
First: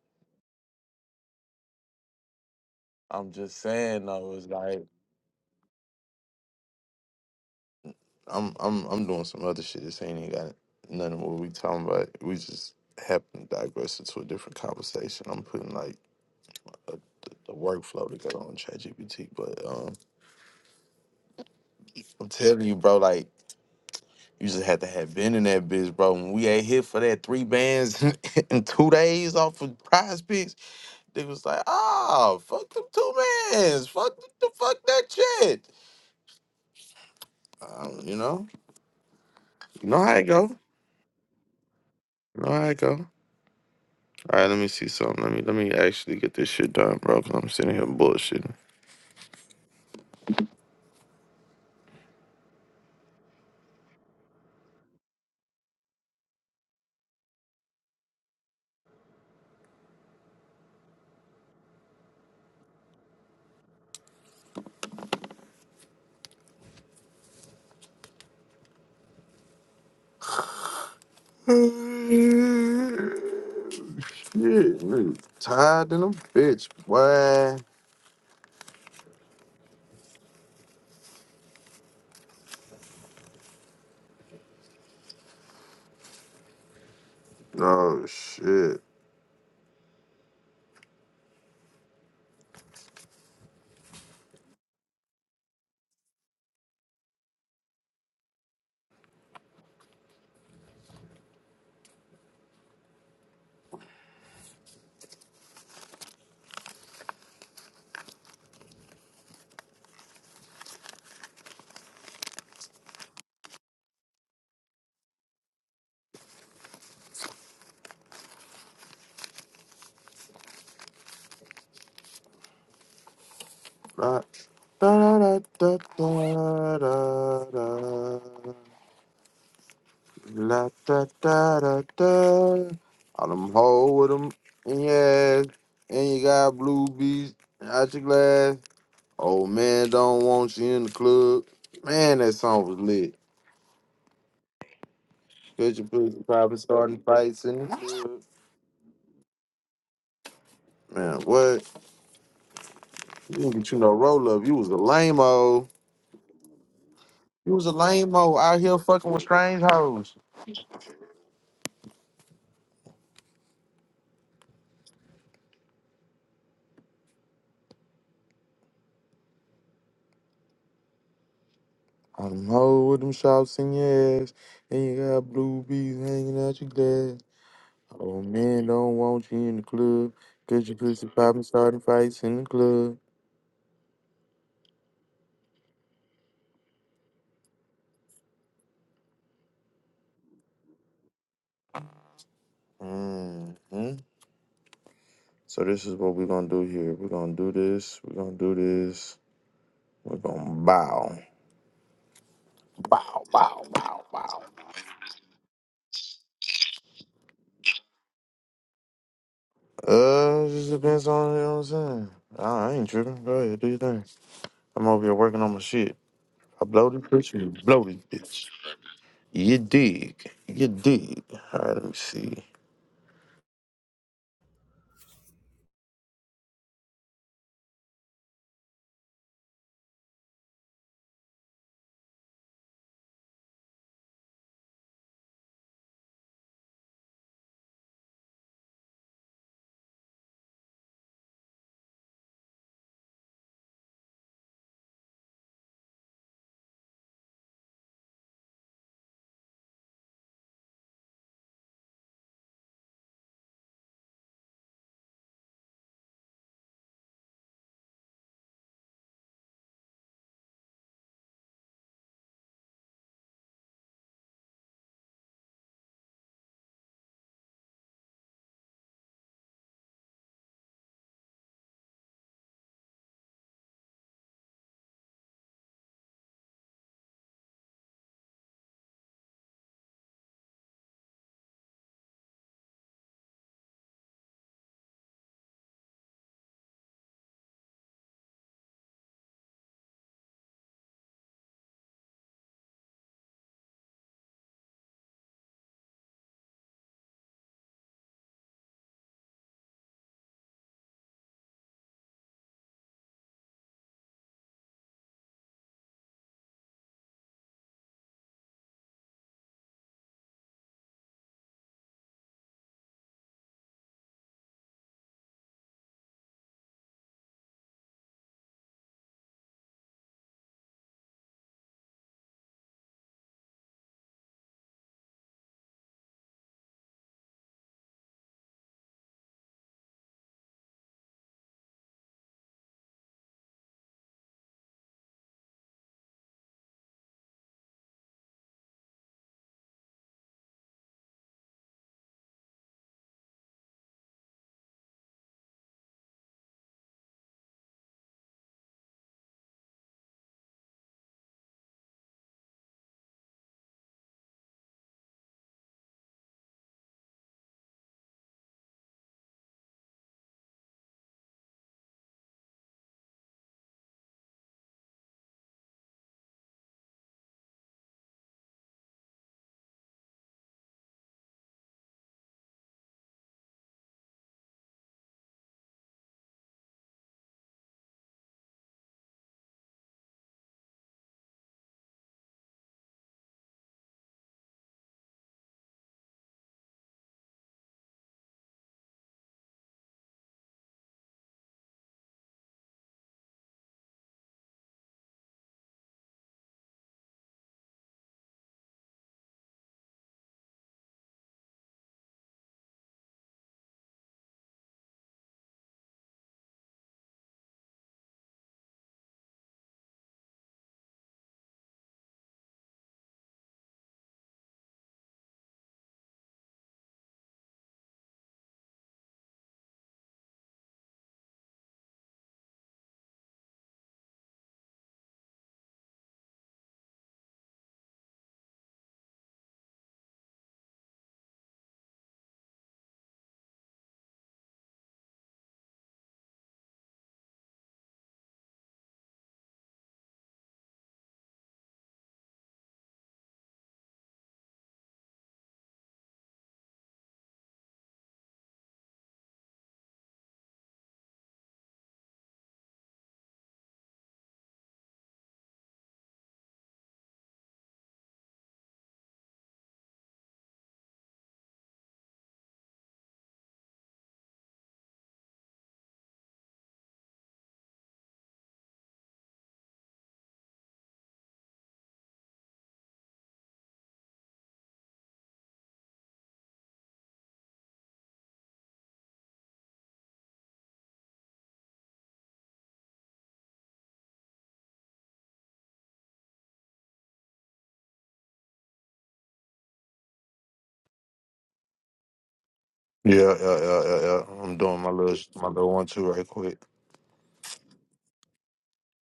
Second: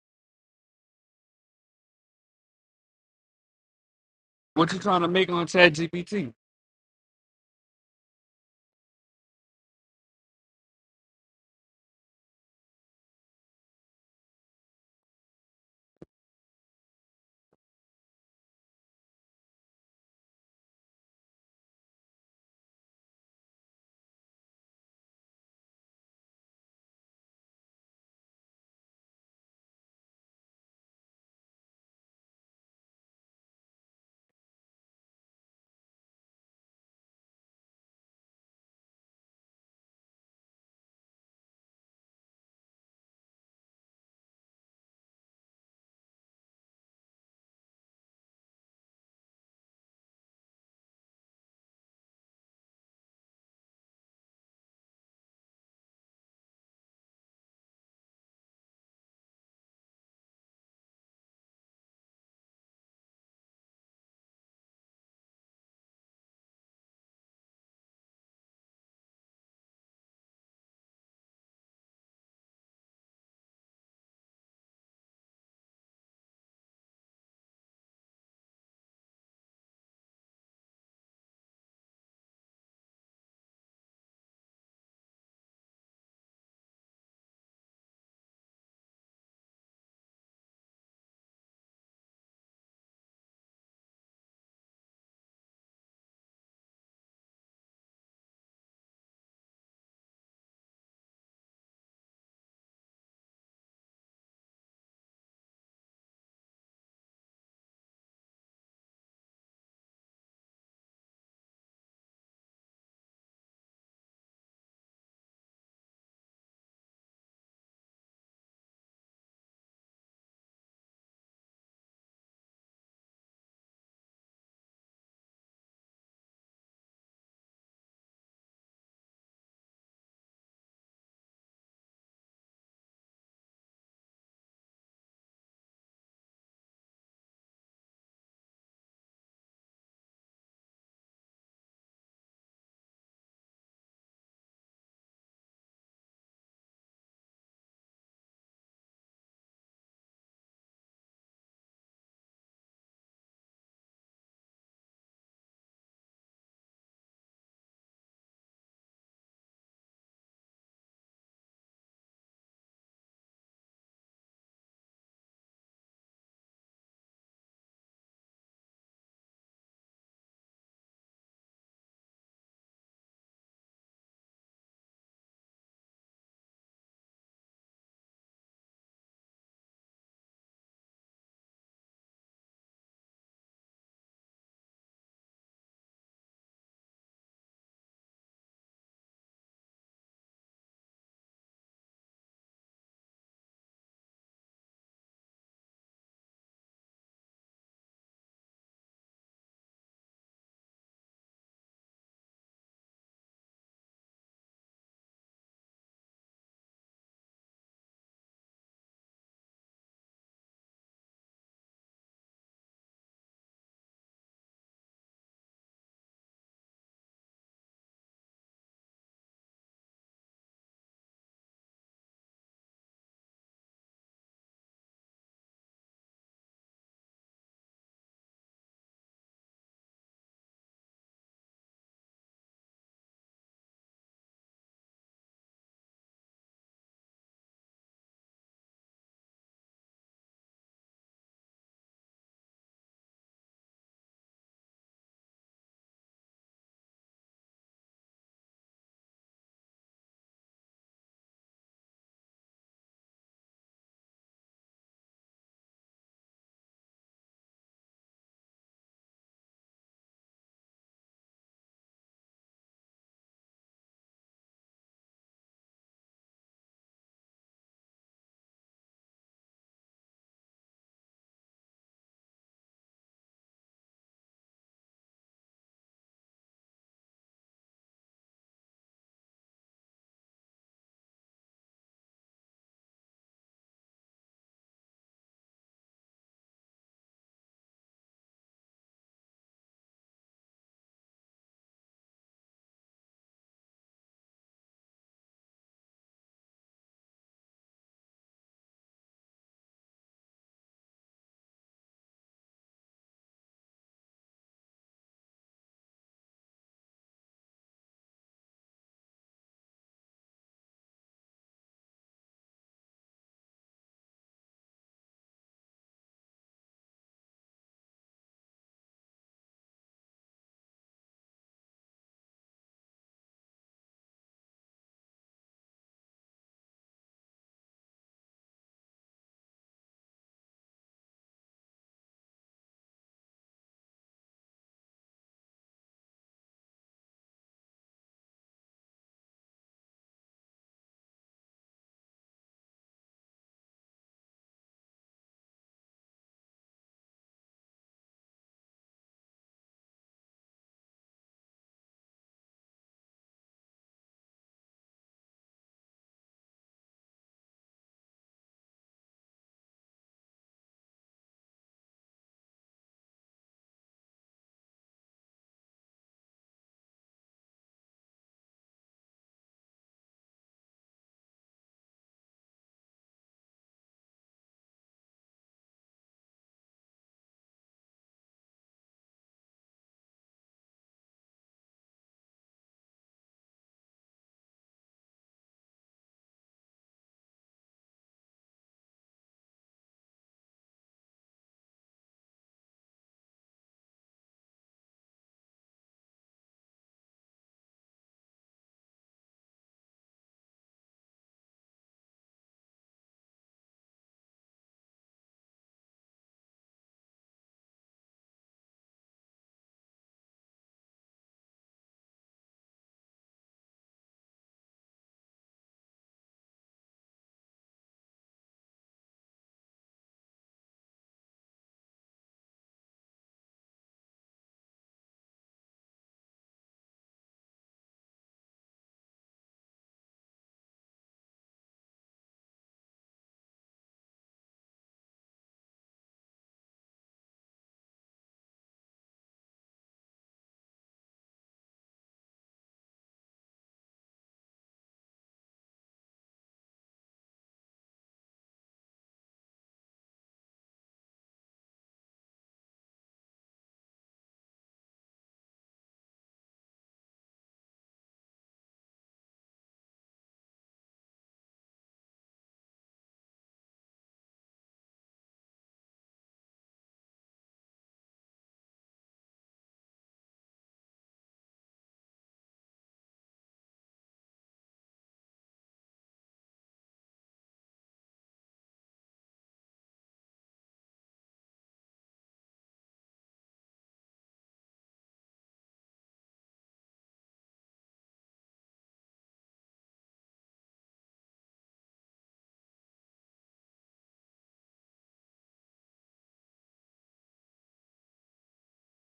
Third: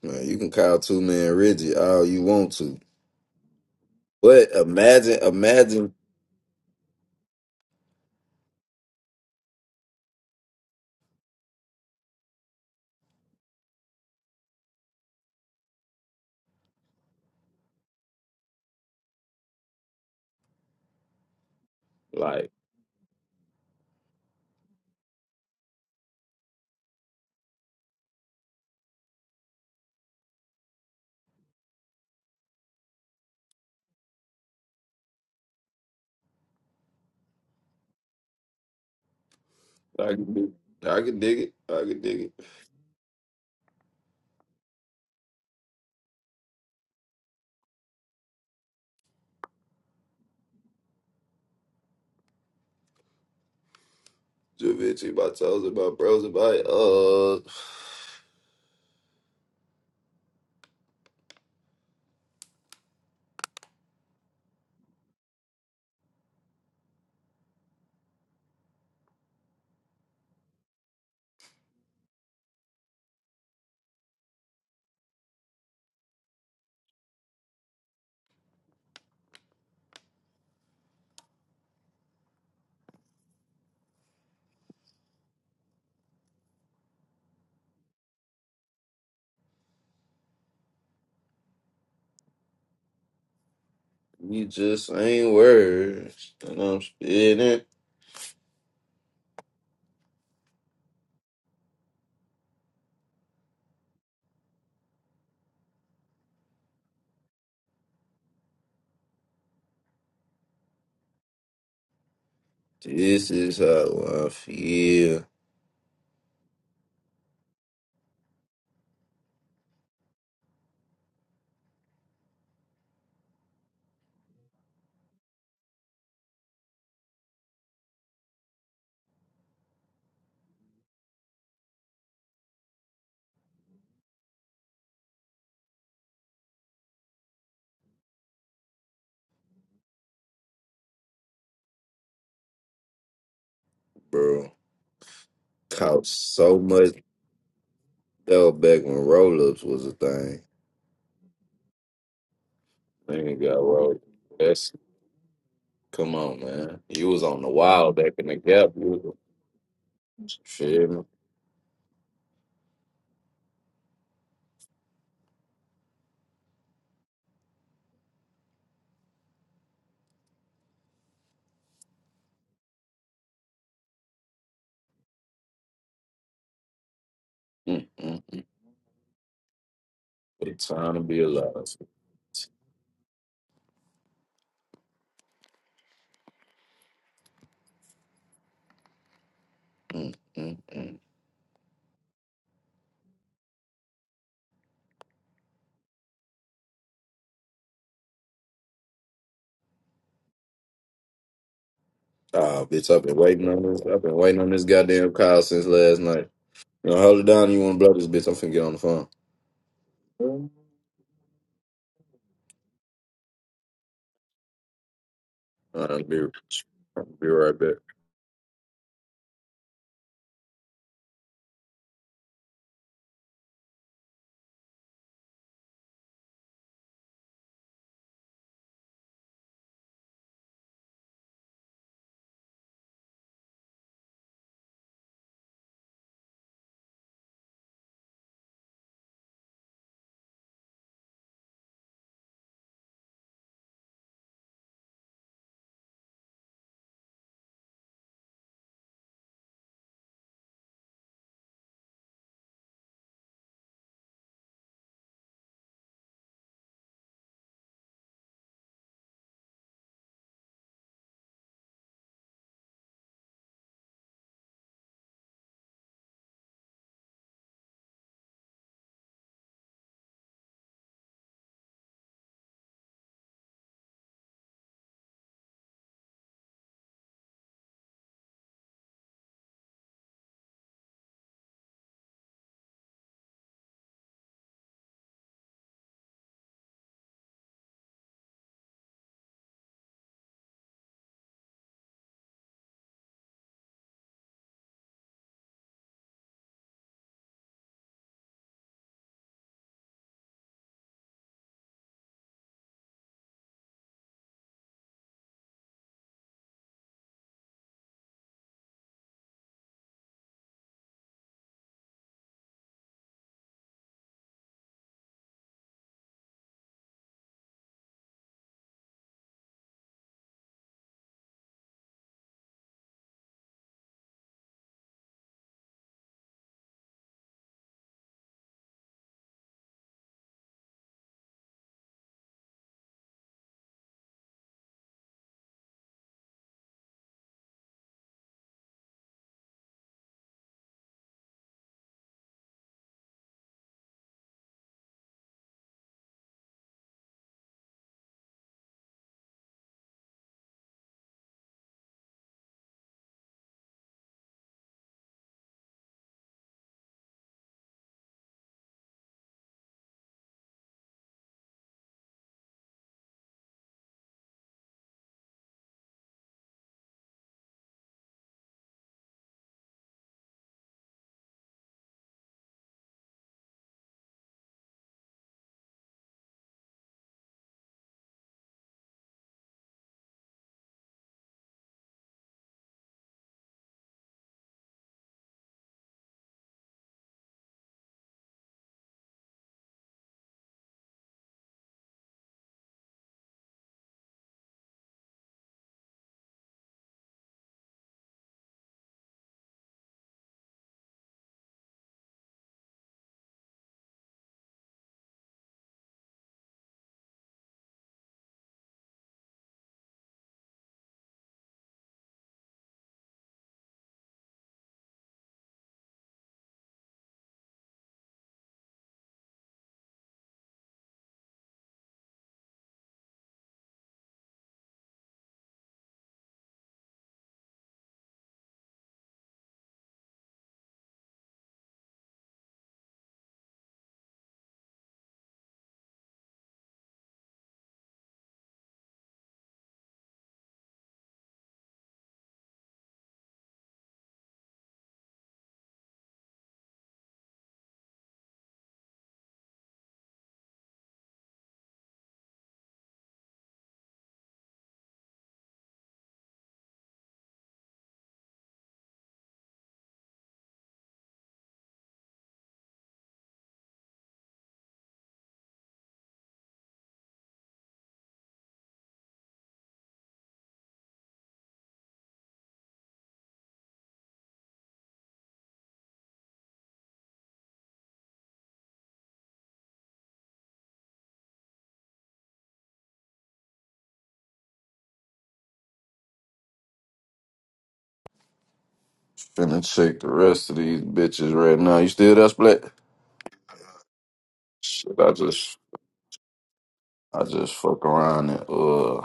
S2: Man, you can call two man Reggie all you want to,
S1: I'm just saying though. It's
S2: but
S3: What you
S1: like
S3: trying to
S2: imagine,
S3: make on Chat
S2: imagine
S3: GPT?
S1: I'm I'm I'm doing some other shit. This ain't even got nothing what we talking about. We just happen to digress into a different conversation. I'm putting like a, the, the workflow together on Chat GPT, but um, I'm
S2: like
S1: telling you, bro. Like You just had to have been in that bitch, bro. When we ain't hit for that three bands in two days off of prize picks, they was like, oh, fuck them two bands. Fuck the, the fuck that shit. Um, you know? You know
S2: I
S1: how it
S2: can
S1: go.
S2: dig, it. I can dig it, I can dig it.
S1: You know how it go. All right, let me see something. Let me let me actually get this shit done, bro, because I'm sitting here bullshitting.
S2: Javinci, my toes, and my bros, and my uh.
S1: shit, nigga. Tired than a bitch, boy. Oh, shit.
S2: We just ain't words, and I'm spitting. This is how I feel,
S1: La da da da da da da. La da da da da. All them hole with them in your ass, and you got blue bees out your glass. Old man don't want you in the club. Man, that song was lit.
S2: bro.
S1: Cause you
S2: Caught
S1: pussy poppin',
S2: so much
S1: starting fights in the club.
S2: though back when roll ups was a thing.
S1: Man, what? You
S2: Nigga
S1: didn't
S2: got
S1: get you no
S2: rolled.
S1: roll up. You was
S2: That's
S1: a lame-o.
S2: come on, man. You was on the
S1: You was a
S2: wild back in the
S1: lame-o out
S2: gap.
S1: here fucking
S2: You
S1: with strange hoes.
S2: was, feel
S1: I don't know with them shots in your ass, and you got blue bees hanging out your glass.
S2: me?
S1: Oh
S2: Mm-mm.
S1: men don't want you in the club,
S2: What
S1: cause your
S2: time to
S1: pussy
S2: be
S1: poppin'
S2: alive.
S1: starting fights in the club.
S2: Mm, mm, mm.
S1: hmm So this is what we're gonna do here. We're gonna do this. We're gonna do this. We're gonna bow,
S2: Ah, bitch, I've been
S1: bow,
S2: waiting
S1: bow,
S2: on this. I've
S1: bow,
S2: been waiting
S1: bow.
S2: on this goddamn call since last night. You know, hold it down. You want to blow this bitch? I'm finna get on the
S1: Uh, it
S2: phone.
S1: just depends on you know what I'm saying. I I ain't tripping. Go ahead, do your thing. I'm over here working on my shit.
S2: I'll be,
S1: I bloated,
S2: I'll be
S1: bitch. You
S2: right back.
S1: bloated, bitch. You dig. You dig. All right, let me see.
S2: Finna check the rest of these bitches right now. You still there, Split?
S1: Yeah, yeah, yeah, yeah, yeah. I'm doing my
S2: Shit, I
S1: little my
S2: just
S1: little one two right quick.
S2: I just fuck around and uh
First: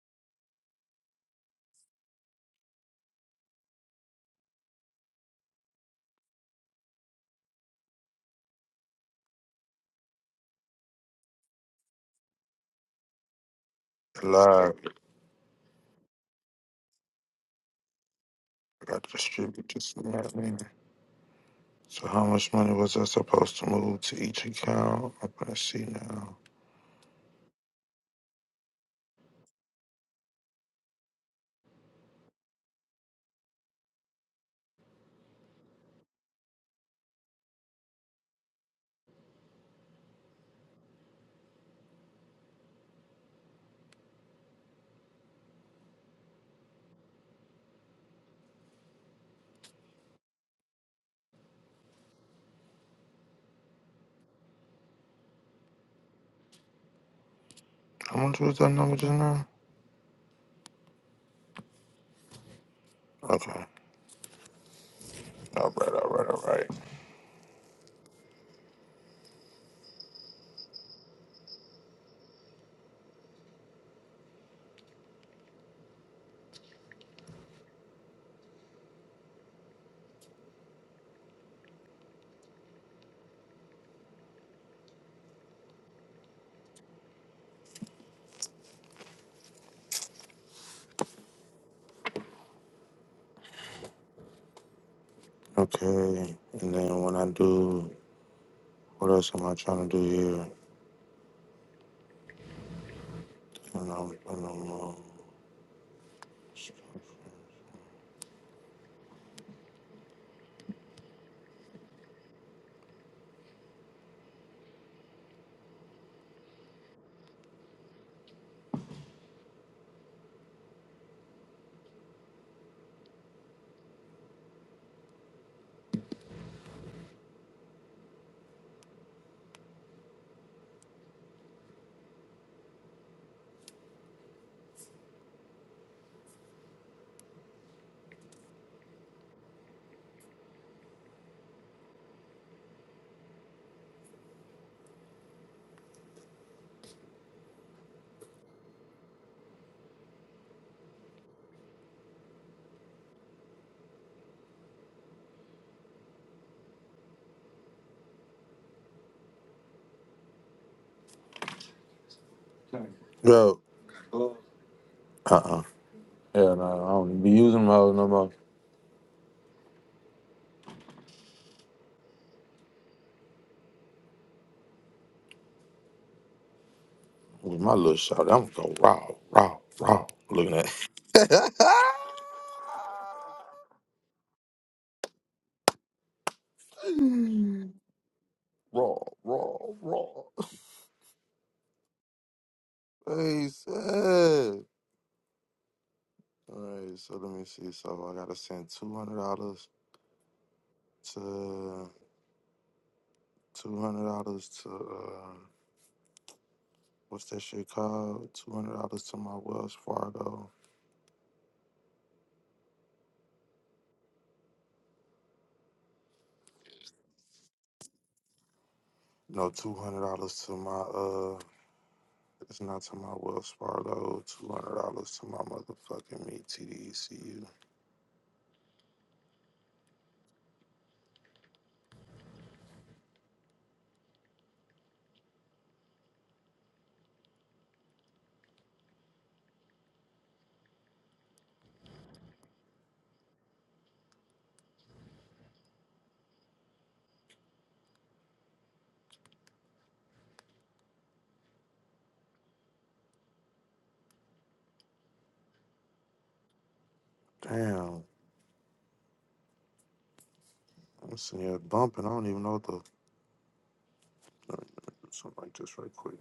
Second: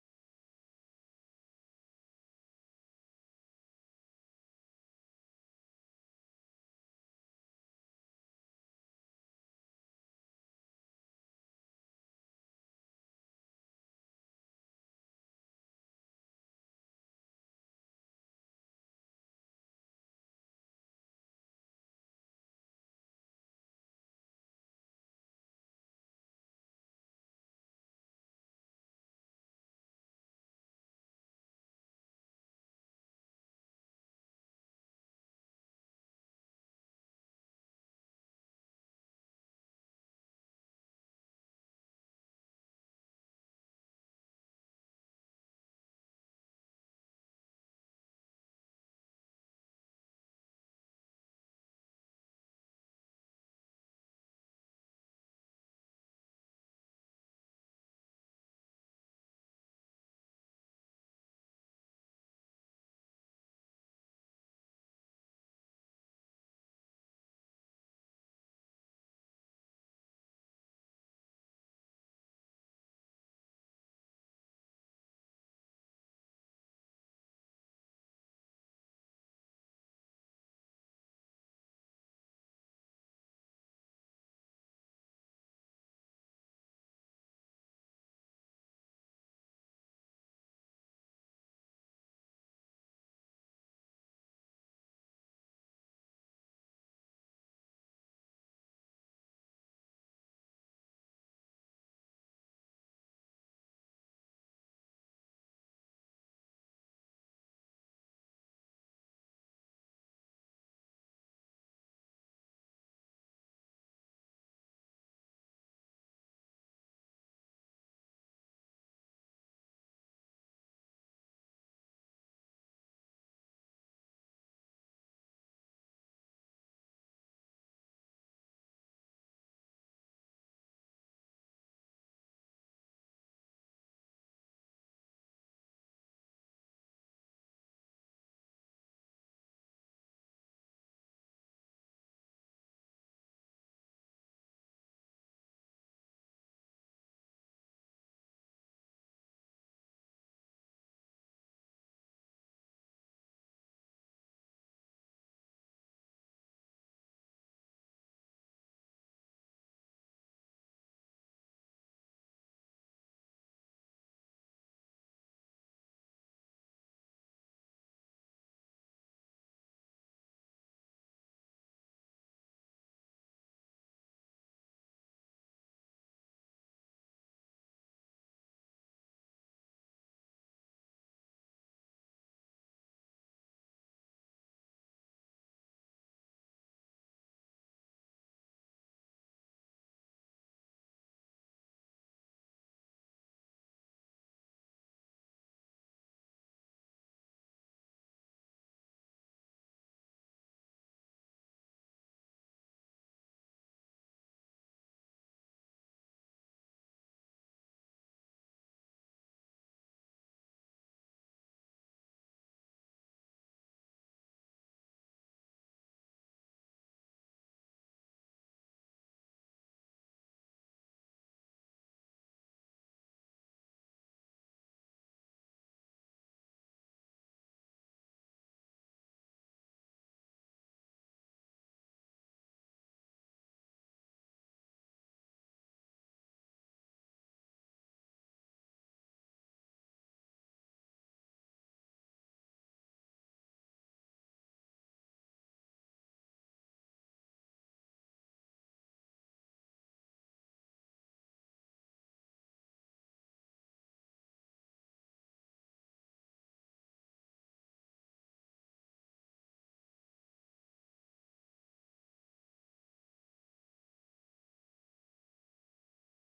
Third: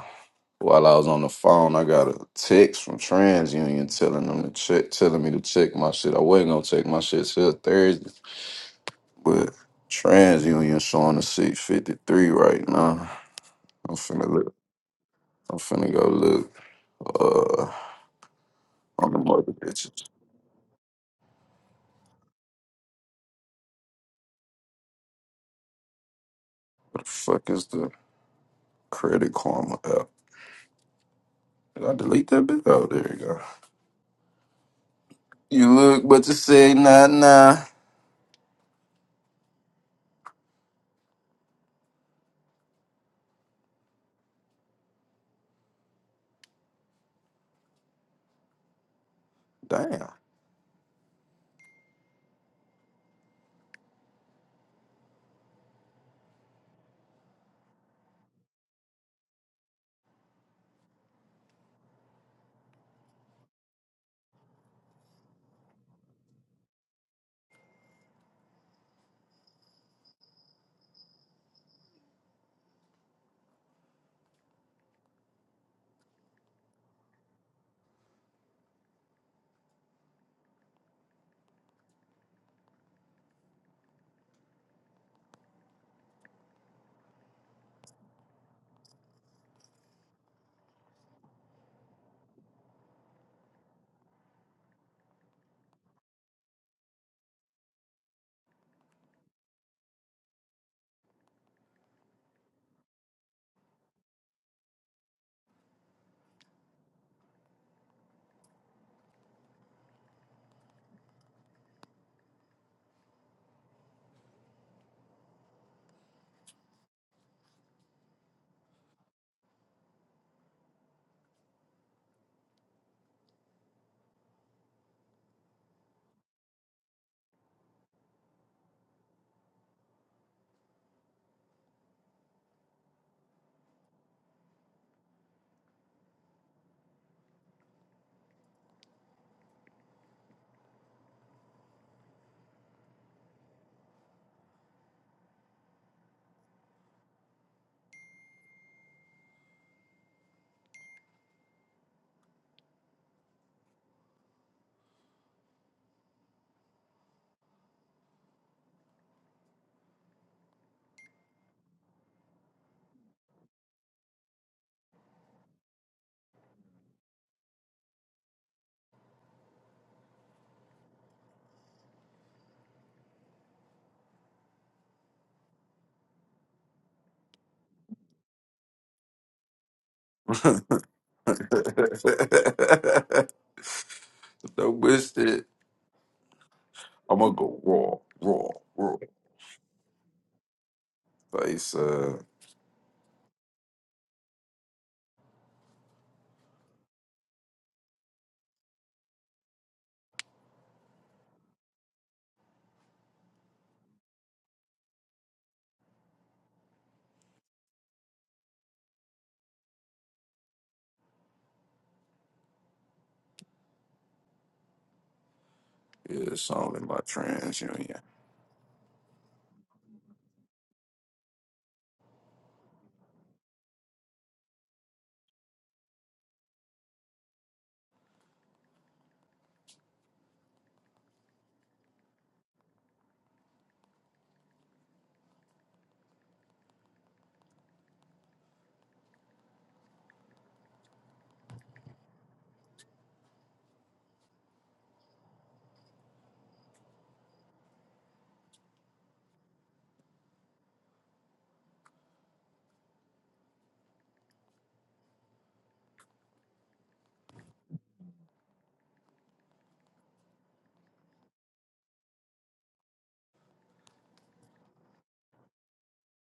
S2: while I was on the phone, I got a text from TransUnion telling them to check, telling me to check my shit. I wasn't gonna check my shit till Thursday, but TransUnion showing a six fifty three right now. I'm finna look.
S1: Live.
S2: I'm finna go look uh
S1: I
S2: on the mother
S1: distribute this. you
S2: bitches.
S1: know what I mean? So how much money was I supposed to move to each account? I'm gonna see now.
S2: What the fuck is the Credit Karma app? Did I delete that bit? Oh, there you go. You look, but you say nah, nah. Damn.
S1: How much was that number just now? Okay. All right, all right, all right. Okay. And then when I do what else am I trying to do here? And I'm, and I'm uh, Yo. Uh uh Yeah, no, I don't be using them hoes no more. With my little shot, I'm going raw, raw, raw. Looking at
S2: Don't wish it. I'm gonna go raw, raw,
S1: raw,
S2: raw.
S1: raw, raw.
S2: Face uh,
S1: Hey, said. All right, so let me see. So I gotta send two hundred dollars to two hundred dollars to uh, what's that shit called? Two hundred dollars to my Wells Fargo.
S2: yeah, it's only my TransUnion.
S1: No, two hundred dollars to my uh. It's not to my Wells Fargo. Two hundred dollars to my motherfucking me T D E C U. Damn, I'm sitting here bumping. I don't even know what the let me- let me do something like this right quick.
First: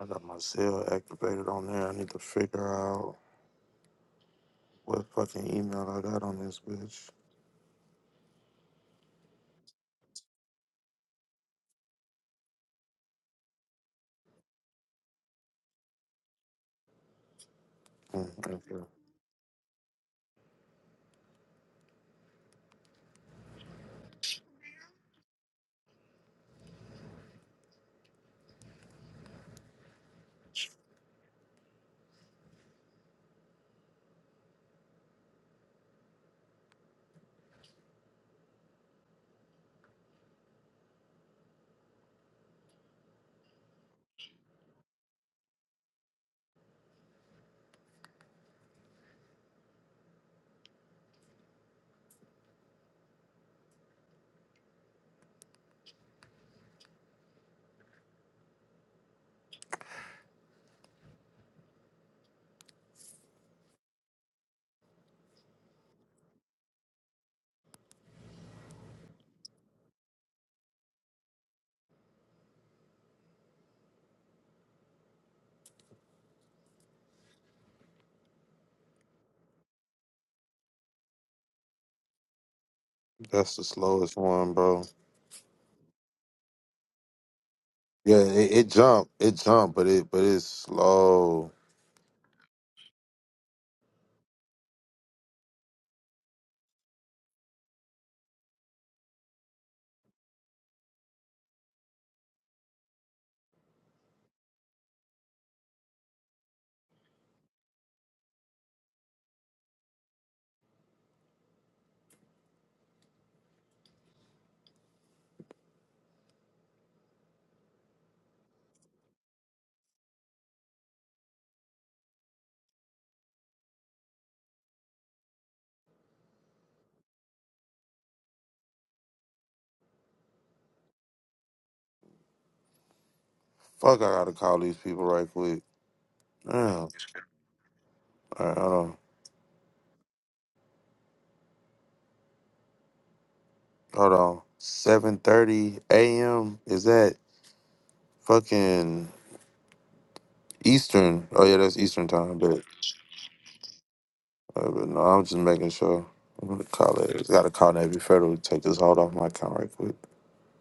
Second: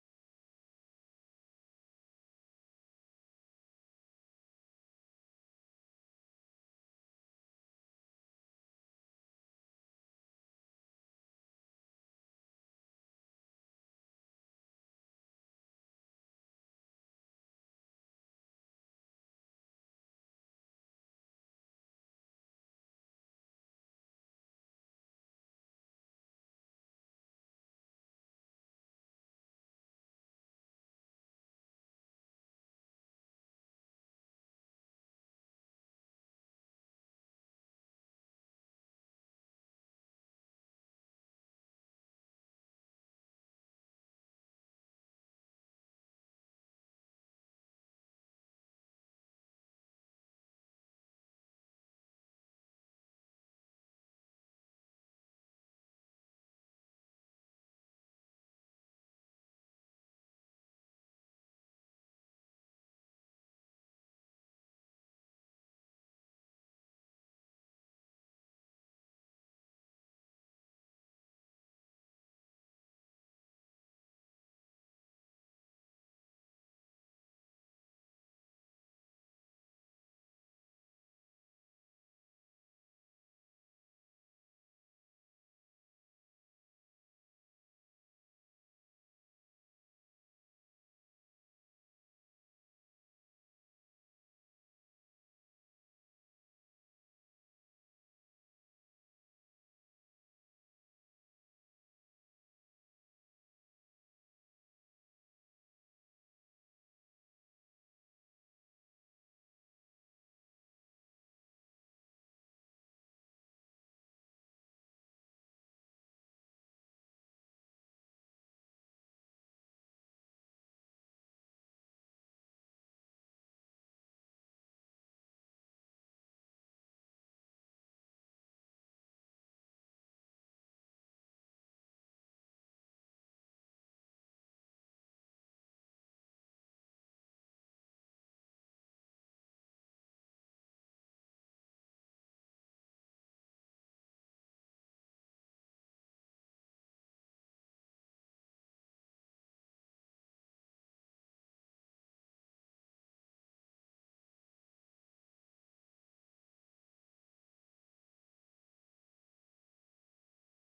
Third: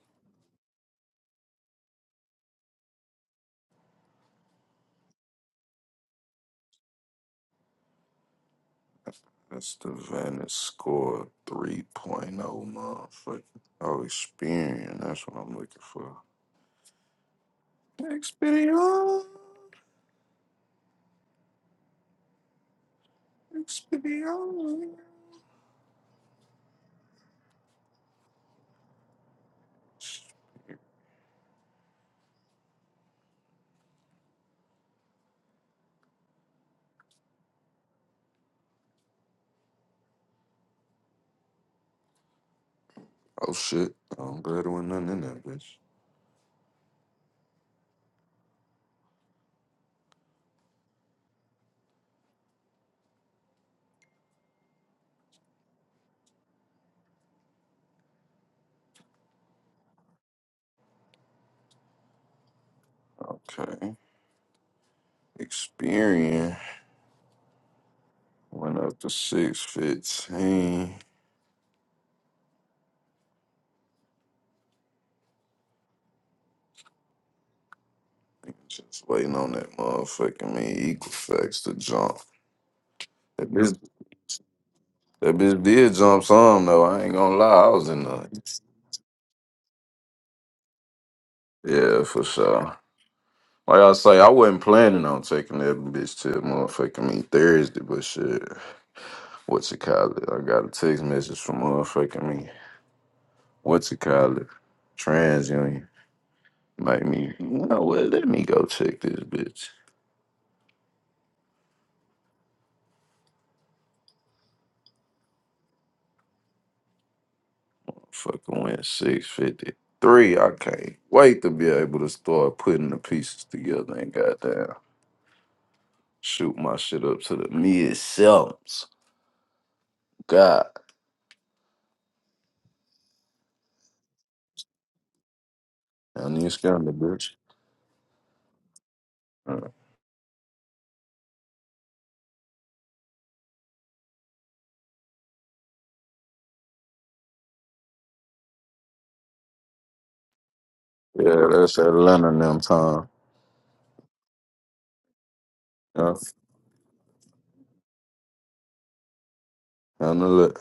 S1: I got my Zelle activated on there. I need to figure out what fucking email I got on this bitch.
S2: That's the Venice score 3.0 point oh. motherfucker. Oh, Experian. That's what I'm looking for.
S1: Mm, okay.
S2: Experian. Experian. Oh shit! I'm glad there wasn't nothing in that bitch. Okay. Experian went up to 615. Just waiting on that motherfucking me equal facts to jump. That
S1: That's the
S2: bitch,
S1: slowest one, bro.
S2: that bitch did jump some though. I ain't gonna lie, I was in
S1: Yeah,
S2: the
S1: it, it jumped. It jumped, but it but it's slow.
S2: yeah for sure. Like I say, I wasn't planning on taking that bitch to motherfucking me Thursday, but shit, what's it called? I got a text message from motherfucking me. What's it called? TransUnion. Make me, you know what? Let me go check this bitch. Fucking went 653. I can't wait to be able to start putting the pieces together and goddamn shoot my shit up to the mid sevens. God.
S1: Fuck, I gotta call these people right quick.
S2: I need
S1: Damn.
S2: scandal, bitch.
S1: All right, hold on.
S2: Uh,
S1: Hold on. 7:30 a.m. Is that fucking Eastern? Oh
S2: Yeah,
S1: yeah,
S2: that's
S1: that's Eastern
S2: Atlanta
S1: time.
S2: them
S1: But
S2: time.
S1: Uh, but no, I'm just making sure.
S2: Yeah,
S1: I'm gonna call it. Got to call Navy Federal. to Take this hold off my account right quick.
S2: and the look.